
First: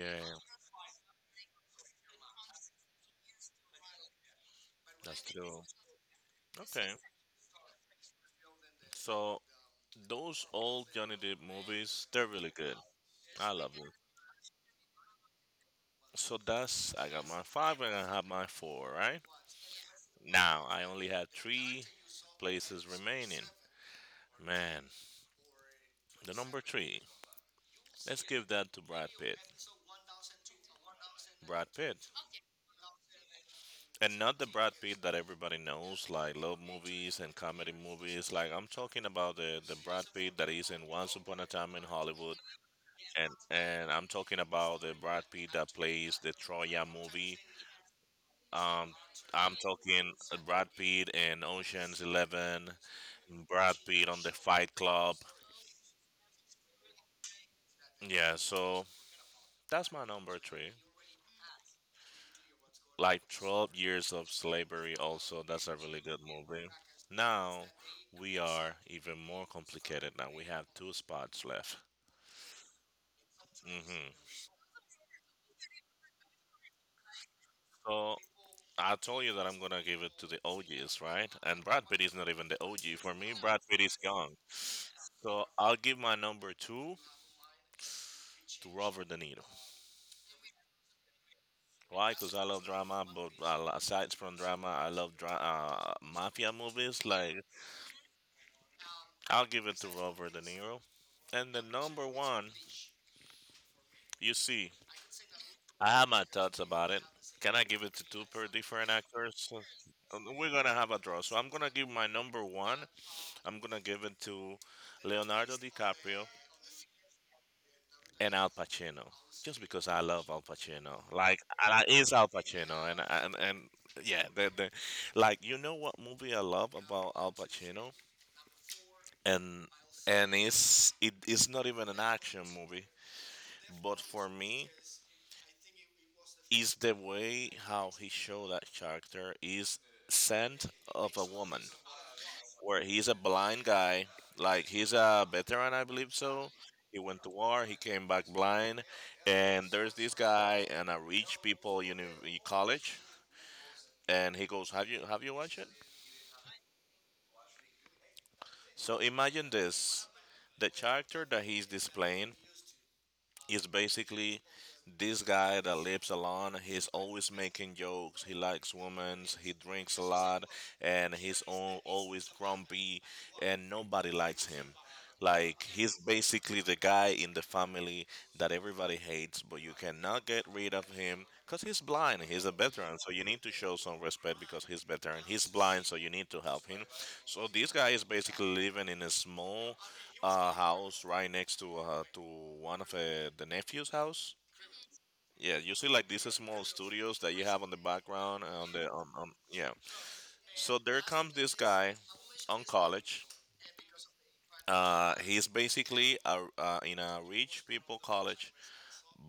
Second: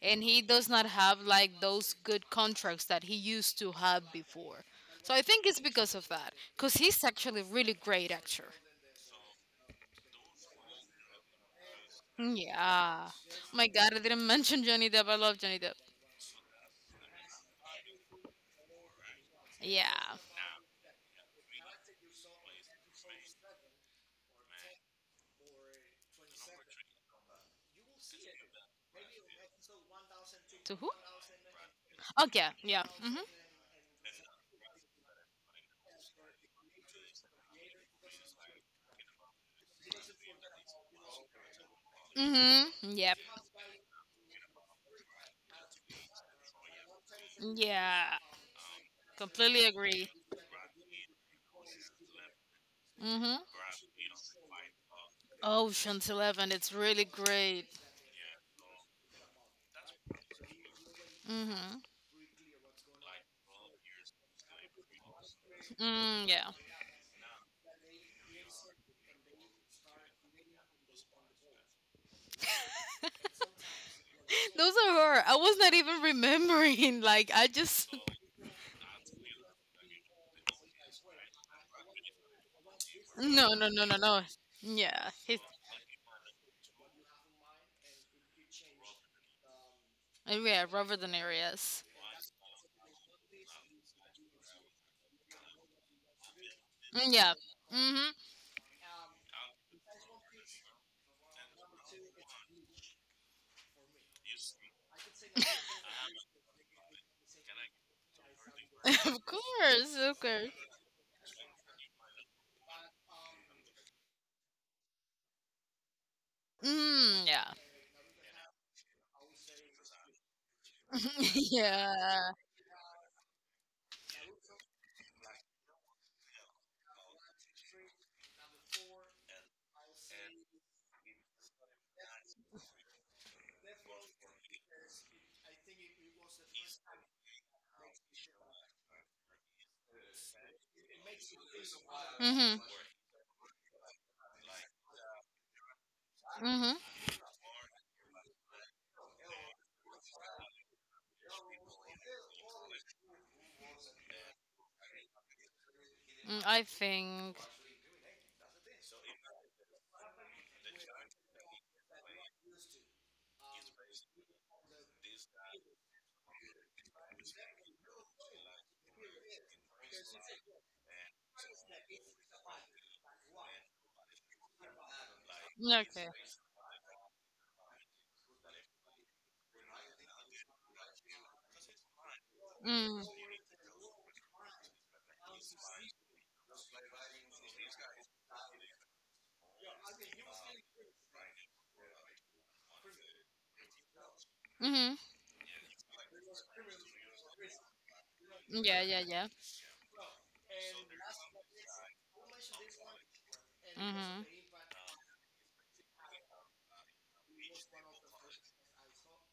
and he does not have like those good contracts that he used to have before. So I That's think it's true. because of that, because Okay. he's actually a really great actor. So those old Johnny Depp movies, they're really good. Yeah. I Oh my love them. God, I didn't mention Johnny Depp. I love Johnny Depp. So that's, I got my five and I have my four, right? Yeah. Now I only have three places remaining. Man, the number three. Let's give that to Brad Pitt. To who? Brad Pitt. Okay. Yeah. Mhm. And not the Brad Pitt that everybody knows, like love movies and comedy movies. Like I'm talking about the Brad Pitt that is in Once Upon a Time in Hollywood, Mhm. Yep. and I'm talking about the Brad Pitt that plays the Troya movie. Yeah. Um, I'm Completely agree. talking Brad Pitt in Ocean's Eleven, Mm-hmm. Brad Pitt on the Fight Club. Ocean's 11. It's really great. Yeah, so that's my number three. Mm-hmm. Like Twelve Years of Slavery, also that's a really good Mm, yeah. movie. Now we are even more complicated. Now we have two spots left. Hmm. Those are her. I was not even remembering. Like I just. So I told you that I'm gonna give it to the OGs, right? And Brad Pitt is not even the OG. For me, No, Brad no, Pitt no, no, is no. young. Yeah. He, So I'll give my number two to Robert De Niro. yeah. Robert De Niro. Yes. Why? Because I love drama, but aside from drama, I love mafia movies. Mm, yeah. Like, Mm-hmm. I'll give it to Robert De Niro. And the number one, you see, I have my thoughts about it. Can I give it to two per different Of actors? course. Of course. We're gonna have a draw. So I'm gonna give my number one. I'm gonna give it to Leonardo DiCaprio Mm, yeah. and Al Pacino, just because I love Al Pacino. Like, I is Al Yeah. Pacino, and yeah, like, you know what movie I love about Al Pacino, and and it's it's not even an action movie, but for me, is the way how he showed that character is scent of a woman. Mm-hmm. Where he's a blind guy. Like, he's a veteran, I believe so. Mm-hmm. He went to war. He came back blind, and there's this guy in a rich people college, and he goes, "Have you, have you watched it?" Mm, I think. So imagine this: the character that he's displaying is basically this guy that lives alone. He's always making jokes. He likes women. He drinks a lot, and he's always grumpy, and nobody likes him. Like he's Okay. basically the guy in the family that everybody hates, but you cannot get rid of him because he's blind. He's a Mm. veteran, so you need to show some respect because he's veteran. He's blind, so you need to help him. So this guy is basically living in a small, house right next to, to one of, the nephew's house. Mm-hmm. Yeah, usually like these small studios that you have on the background, on Yeah. the Yeah. Yeah. on yeah. So there comes this guy on college. Mm-hmm. He's basically a, in a rich people college,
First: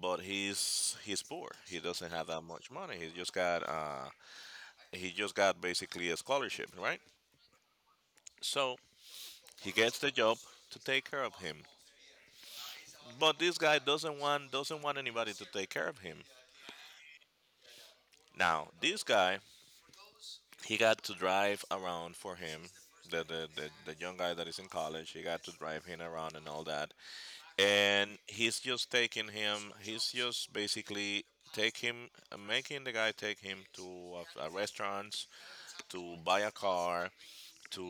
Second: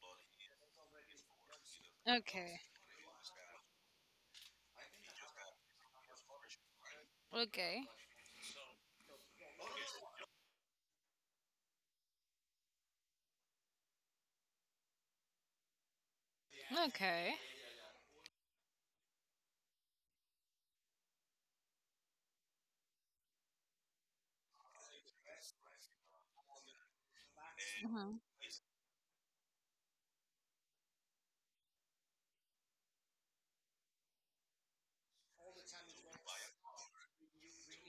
but he's poor. He doesn't have that Okay. much money. He just got, he just got basically a scholarship, right? Okay. So he gets the job to take care of him. But this guy doesn't want anybody to take care of him. Okay. Now this guy he got to drive around for him the young guy that is in college he got to drive him around and all that and Mhm. he's just taking him he's just basically take him making the guy take him to a restaurants to buy a car to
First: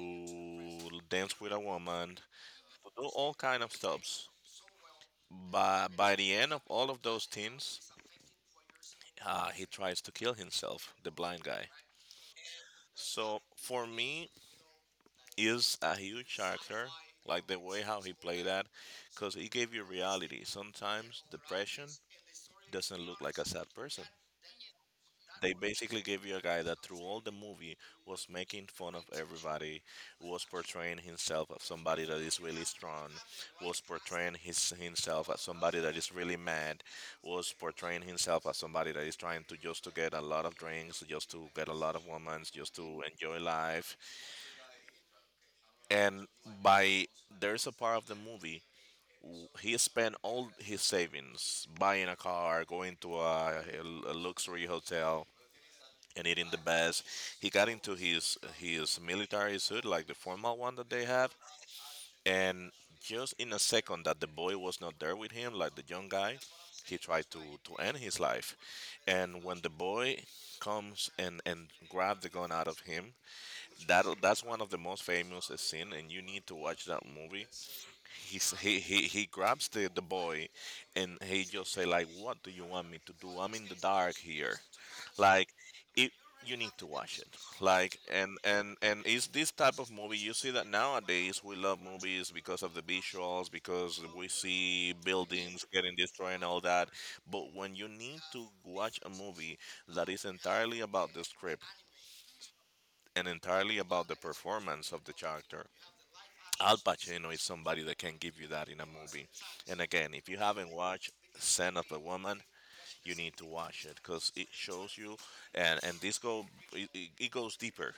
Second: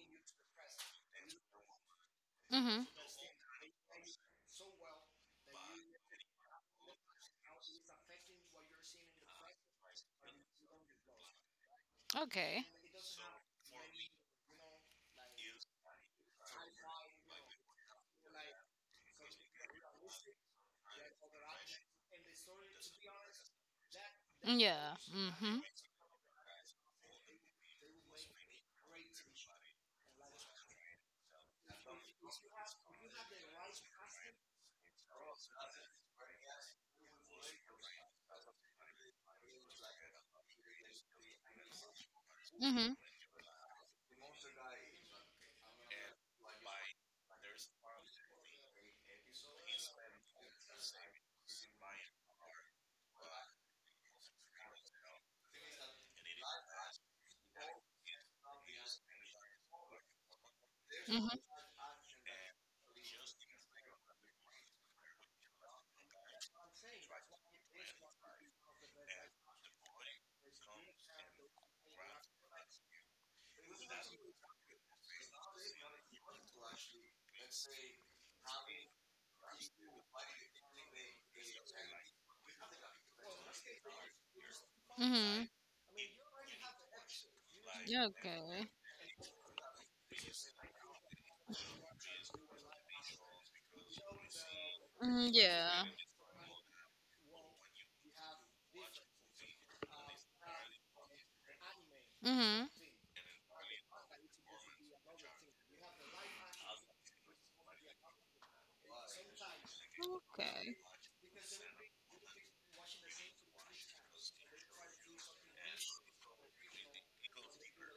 dance with a woman Mhm. to do all kind of stuffs by the end of all of those things he tries to kill himself the blind guy Okay. so for me is a huge actor, like the way how he played that, because he gave you reality. Sometimes depression doesn't look like a sad person. Yeah. They Mhm. basically gave you a guy that through all the movie was making fun of everybody, was portraying himself as somebody that is really strong, was portraying his himself as somebody that is really mad, was portraying himself as somebody that is trying to just to get a lot of drinks, just to get a lot of women, just Mhm. to enjoy life, and by there's a part of the movie he spent all his savings buying a car going to a luxury hotel and eating the best he got into his military suit like the formal one that they have Mhm. and just in a second that the boy was not there with him like the young guy he tried to end his life and when the boy comes and grab the gun out of him that's one of the most famous scene and you need to watch that movie. He's, he, he he grabs the boy and he just say like, what do you want me to do? I'm in the dark here. Mhm. Like it, you need to watch it. Like and Okay. and and it's this type of movie you see that nowadays we love movies because of the visuals because we see Mm, buildings yeah. getting destroyed and all that, but when you need to watch a movie that is entirely about the script Mhm. and entirely about the performance of the character, Al Pacino is somebody that can give you that in a movie. And again, if you haven't Okay. watched Son of a Woman, you need to watch it because it shows you, and this go it, it it goes deeper,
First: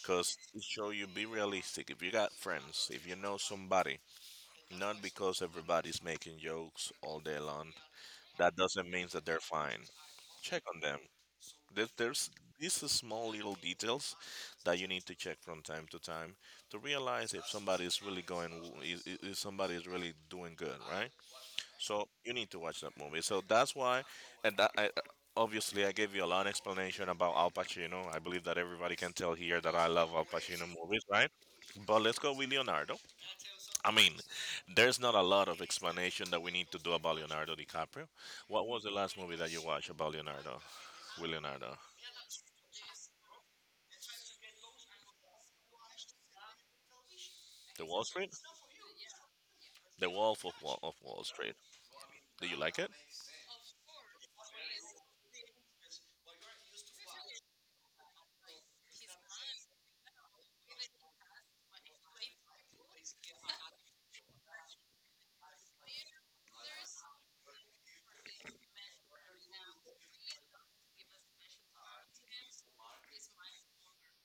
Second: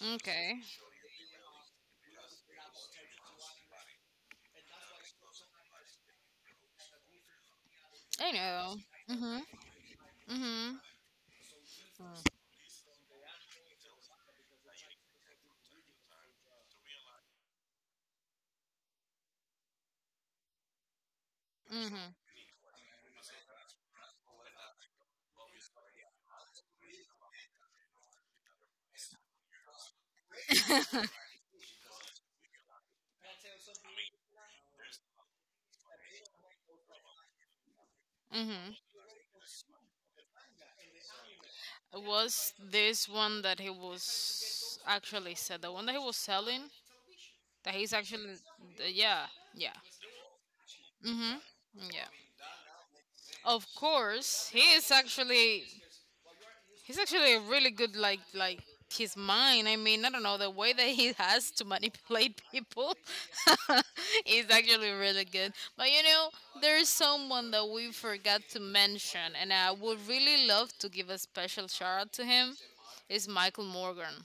because Okay. it show you be realistic. If you got friends, if you know somebody, not because everybody's making jokes all day long, I that know. doesn't mean that they're Mhm. fine. Check on Mhm. them. There's these small little details that you need to check from time to time to realize if somebody is really going, if somebody is really doing good, right? So Mhm. you need to watch that movie. So that's why, and that I, obviously I gave you a long explanation about Al Pacino. I believe that everybody can tell here that I love Al Pacino movies, right? But let's go with Leonardo. I mean, there's not a lot of explanation that we need to do about Leonardo DiCaprio. What Mhm. was the last movie that you watched about Leonardo? With Leonardo? Was this one that he was actually said The one that he was selling, that The he's Wall Street? actually yeah, yeah. The Wolf of Wall Mhm. Street. Yeah. Do you like it? Of course, he is actually. He's actually a really good, like his mind. I mean, I don't know the way that he has to manipulate people is actually really good. But you know, there's someone that we forgot to mention, and I would really love to give a special shout out to him. Is Michael Morgan?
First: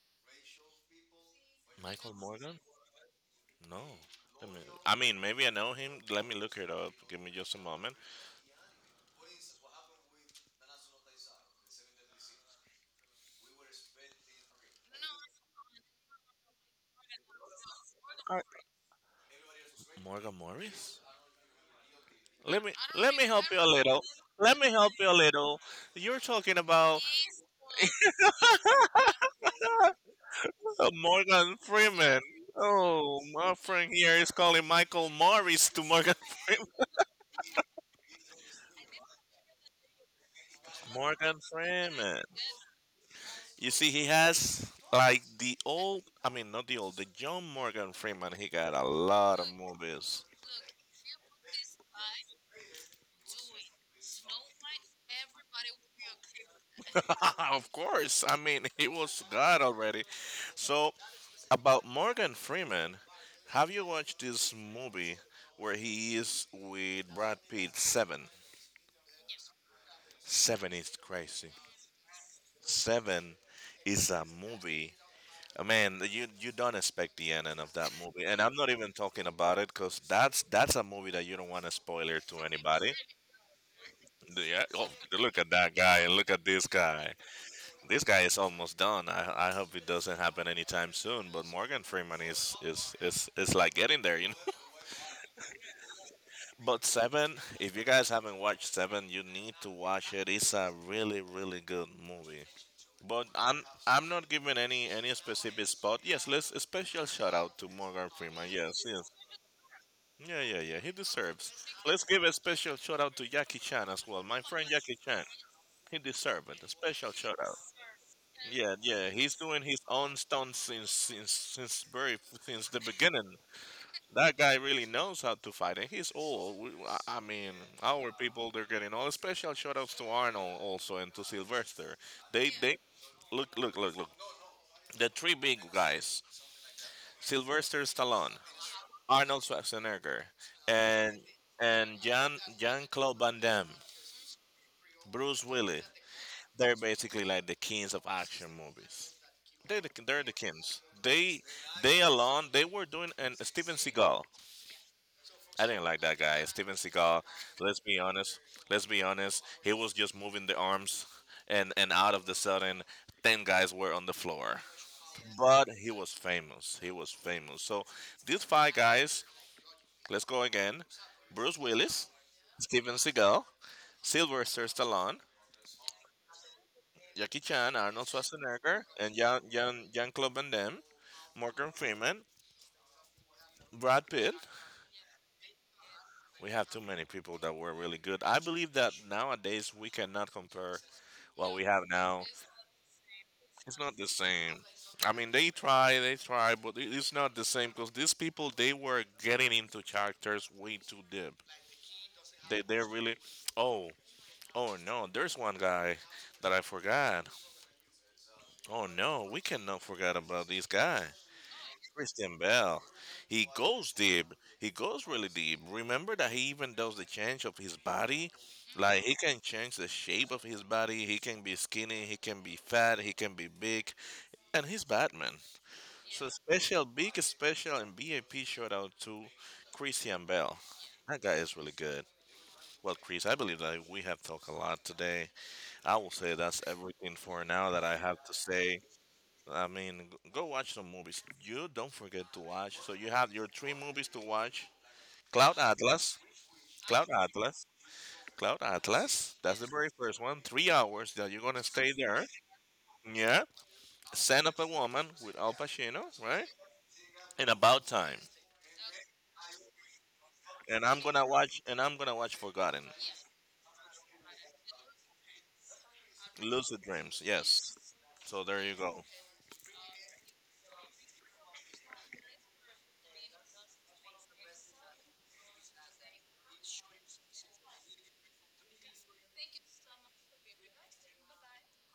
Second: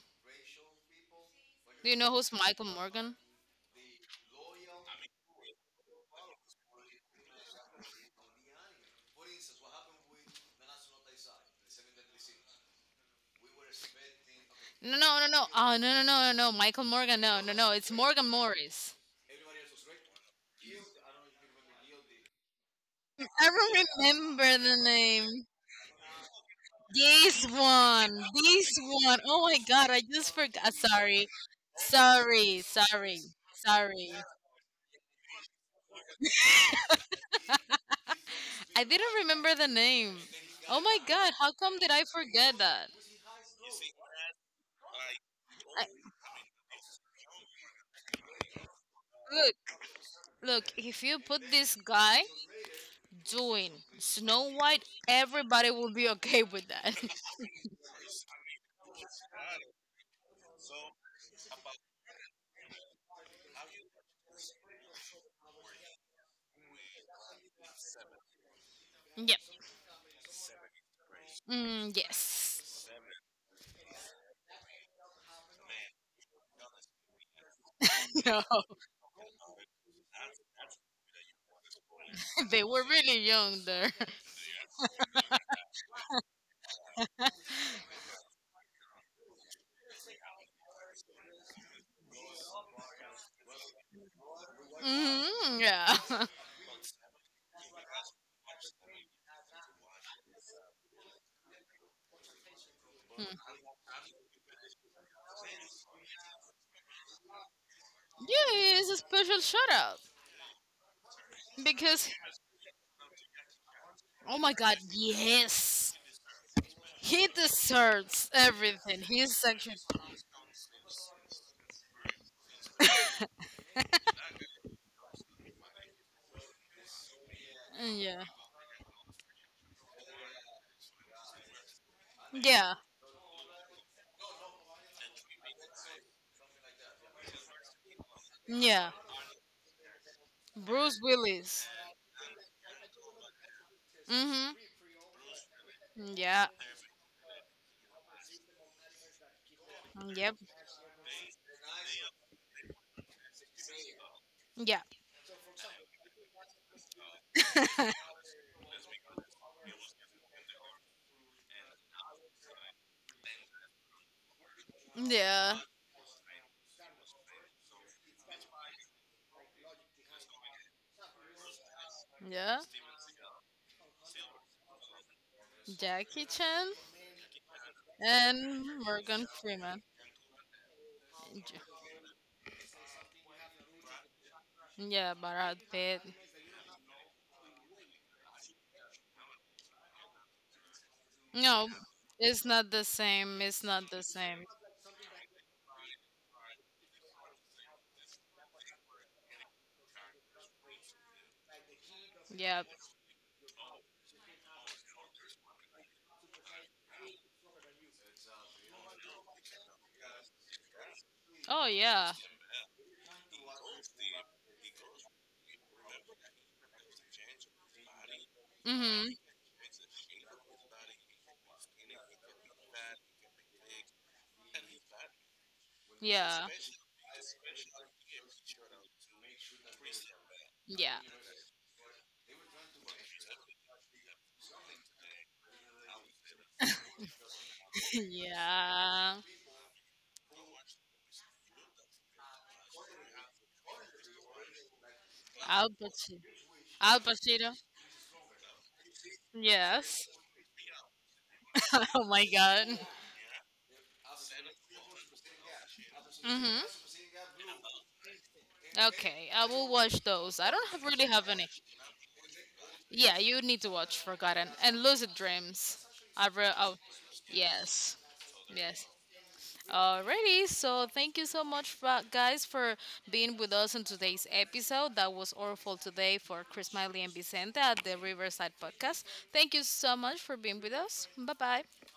Do you know Michael who's Morgan? Michael Morgan? No. Let me, I mean, maybe I know him. Let me look it up. Give me just a moment. No, no, no, no. Oh, no, no, no, no, no. Michael Morgan. No, no, no. It's Morgan All right. Morris. Morgan Morris? Let me I help you a don't little. Let remember me the help you a name. little. You're talking about This one, this one. Oh my god, I just forgot. Sorry, Morgan Freeman. sorry, Oh, sorry, my friend sorry. here is calling Michael Morris to Morgan Freeman. I didn't remember the name. Oh my god, Morgan how come did I Freeman. forget that? You see, he has like the I, old, I mean, not the old, the John Morgan Freeman. He got a lot of Look, movies. look. If you put this guy doing Snow White, everybody will be okay with that. Of course. I mean, he was God already. So, about Morgan Freeman, have you watched this movie where he is with Brad Pitt? Seven. Yep. Seven is crazy. Mm, yes. Seven is a movie. Man, you don't expect the ending of that movie, and No, I'm not even talking about it because that's a movie that you don't want to spoiler to they were anybody. really young there. Yeah, oh, look at that guy and look at this guy. This guy is almost done. I hope it doesn't happen anytime soon. But Morgan Freeman is like getting there. Hmm. Yeah. Yeah, But Seven, if you guys haven't watched Seven, you need to watch it. It's a really really good movie. But I'm not giving any specific spot. Yes, let's a special shout out to Morgan Freeman. Yes, it's a yes. special shout out Yeah, yeah, yeah. He deserves. Let's because. give a special shout out to Jackie Chan as well. Oh My my friend god, Jackie Chan. yes. He deserves it. A special He shout out. deserves Yeah, everything. yeah. He's He's doing his actually own stunts since the beginning. That guy really knows how to fight, and he's old. I mean, our yeah. people they're getting all special shout outs to Arnold also and to Sylvester. They Yeah. they look. The three big guys. Sylvester Stallone, Yeah. Arnold Schwarzenegger, Bruce and Willis. and Jan Jean Claude Van Damme, Mhm. Bruce Willis. Yeah. They're basically like the kings of action movies. They're the Yep. kings. They alone they were doing, and Steven Seagal. Yeah. I didn't like that guy. Steven Seagal. Let's be honest. Let's be honest. He was just moving the arms, and out of the sudden, 10 guys were on the floor. Yeah. But he was famous. He was famous. So these five guys. Let's go again. Bruce Willis, Yeah. Steven Seagal, Sylvester Stallone, Jackie Chan Jackie Chan, Arnold and Schwarzenegger, and Morgan Freeman. Jean-Claude Van Damme, J- Morgan Freeman, Brad Pitt. Yeah, Brad Pitt. We have too many people that were really good. I believe that nowadays we cannot compare what we No, have now. it's not the same. It's It's not not the the same. same. I mean, they try, but it's not the same because these people they were getting into characters way too deep. They Yep. they are really, oh oh no, there's one guy that I forgot. Oh no, we cannot forget about this guy, Oh yeah. Christian Bell. He goes deep. He goes really deep. Remember that he even does the change of his body. Like he Mhm. can change the shape of his body. He can be skinny. He can be fat. He can be big. And he's Batman. So Yeah. special, big special, and BAP shout out to Christian Bell. Yeah. That guy is really good. Well, Chris, I believe that we have talked a lot today. I will say that's everything for now that I have to say. Yeah. I mean, go watch some movies. You don't forget to watch. So you have your three movies to watch: Cloud Al Atlas, Pacino. Al Cloud Pacino. Atlas, Cloud Atlas. That's the very Yes. first one. 3 hours that you're gonna stay Oh there. my god. Yeah. Son of a Woman with Al Pacino, right? Mhm. And About Time. Okay, I will watch those. I don't have, And I'm really gonna have any. watch. And I'm gonna watch Forgotten, Yeah, you need to watch Forgotten and Lucid Dreams. Oh, Lucid Dreams. Yes. yes, So there you yes. go. Alrighty, so thank you so much, guys, for being with us on today's episode. That was Orful today for Chris Miley and Vicente at the Riverside Podcast. Thank you so much for being with us. Bye bye.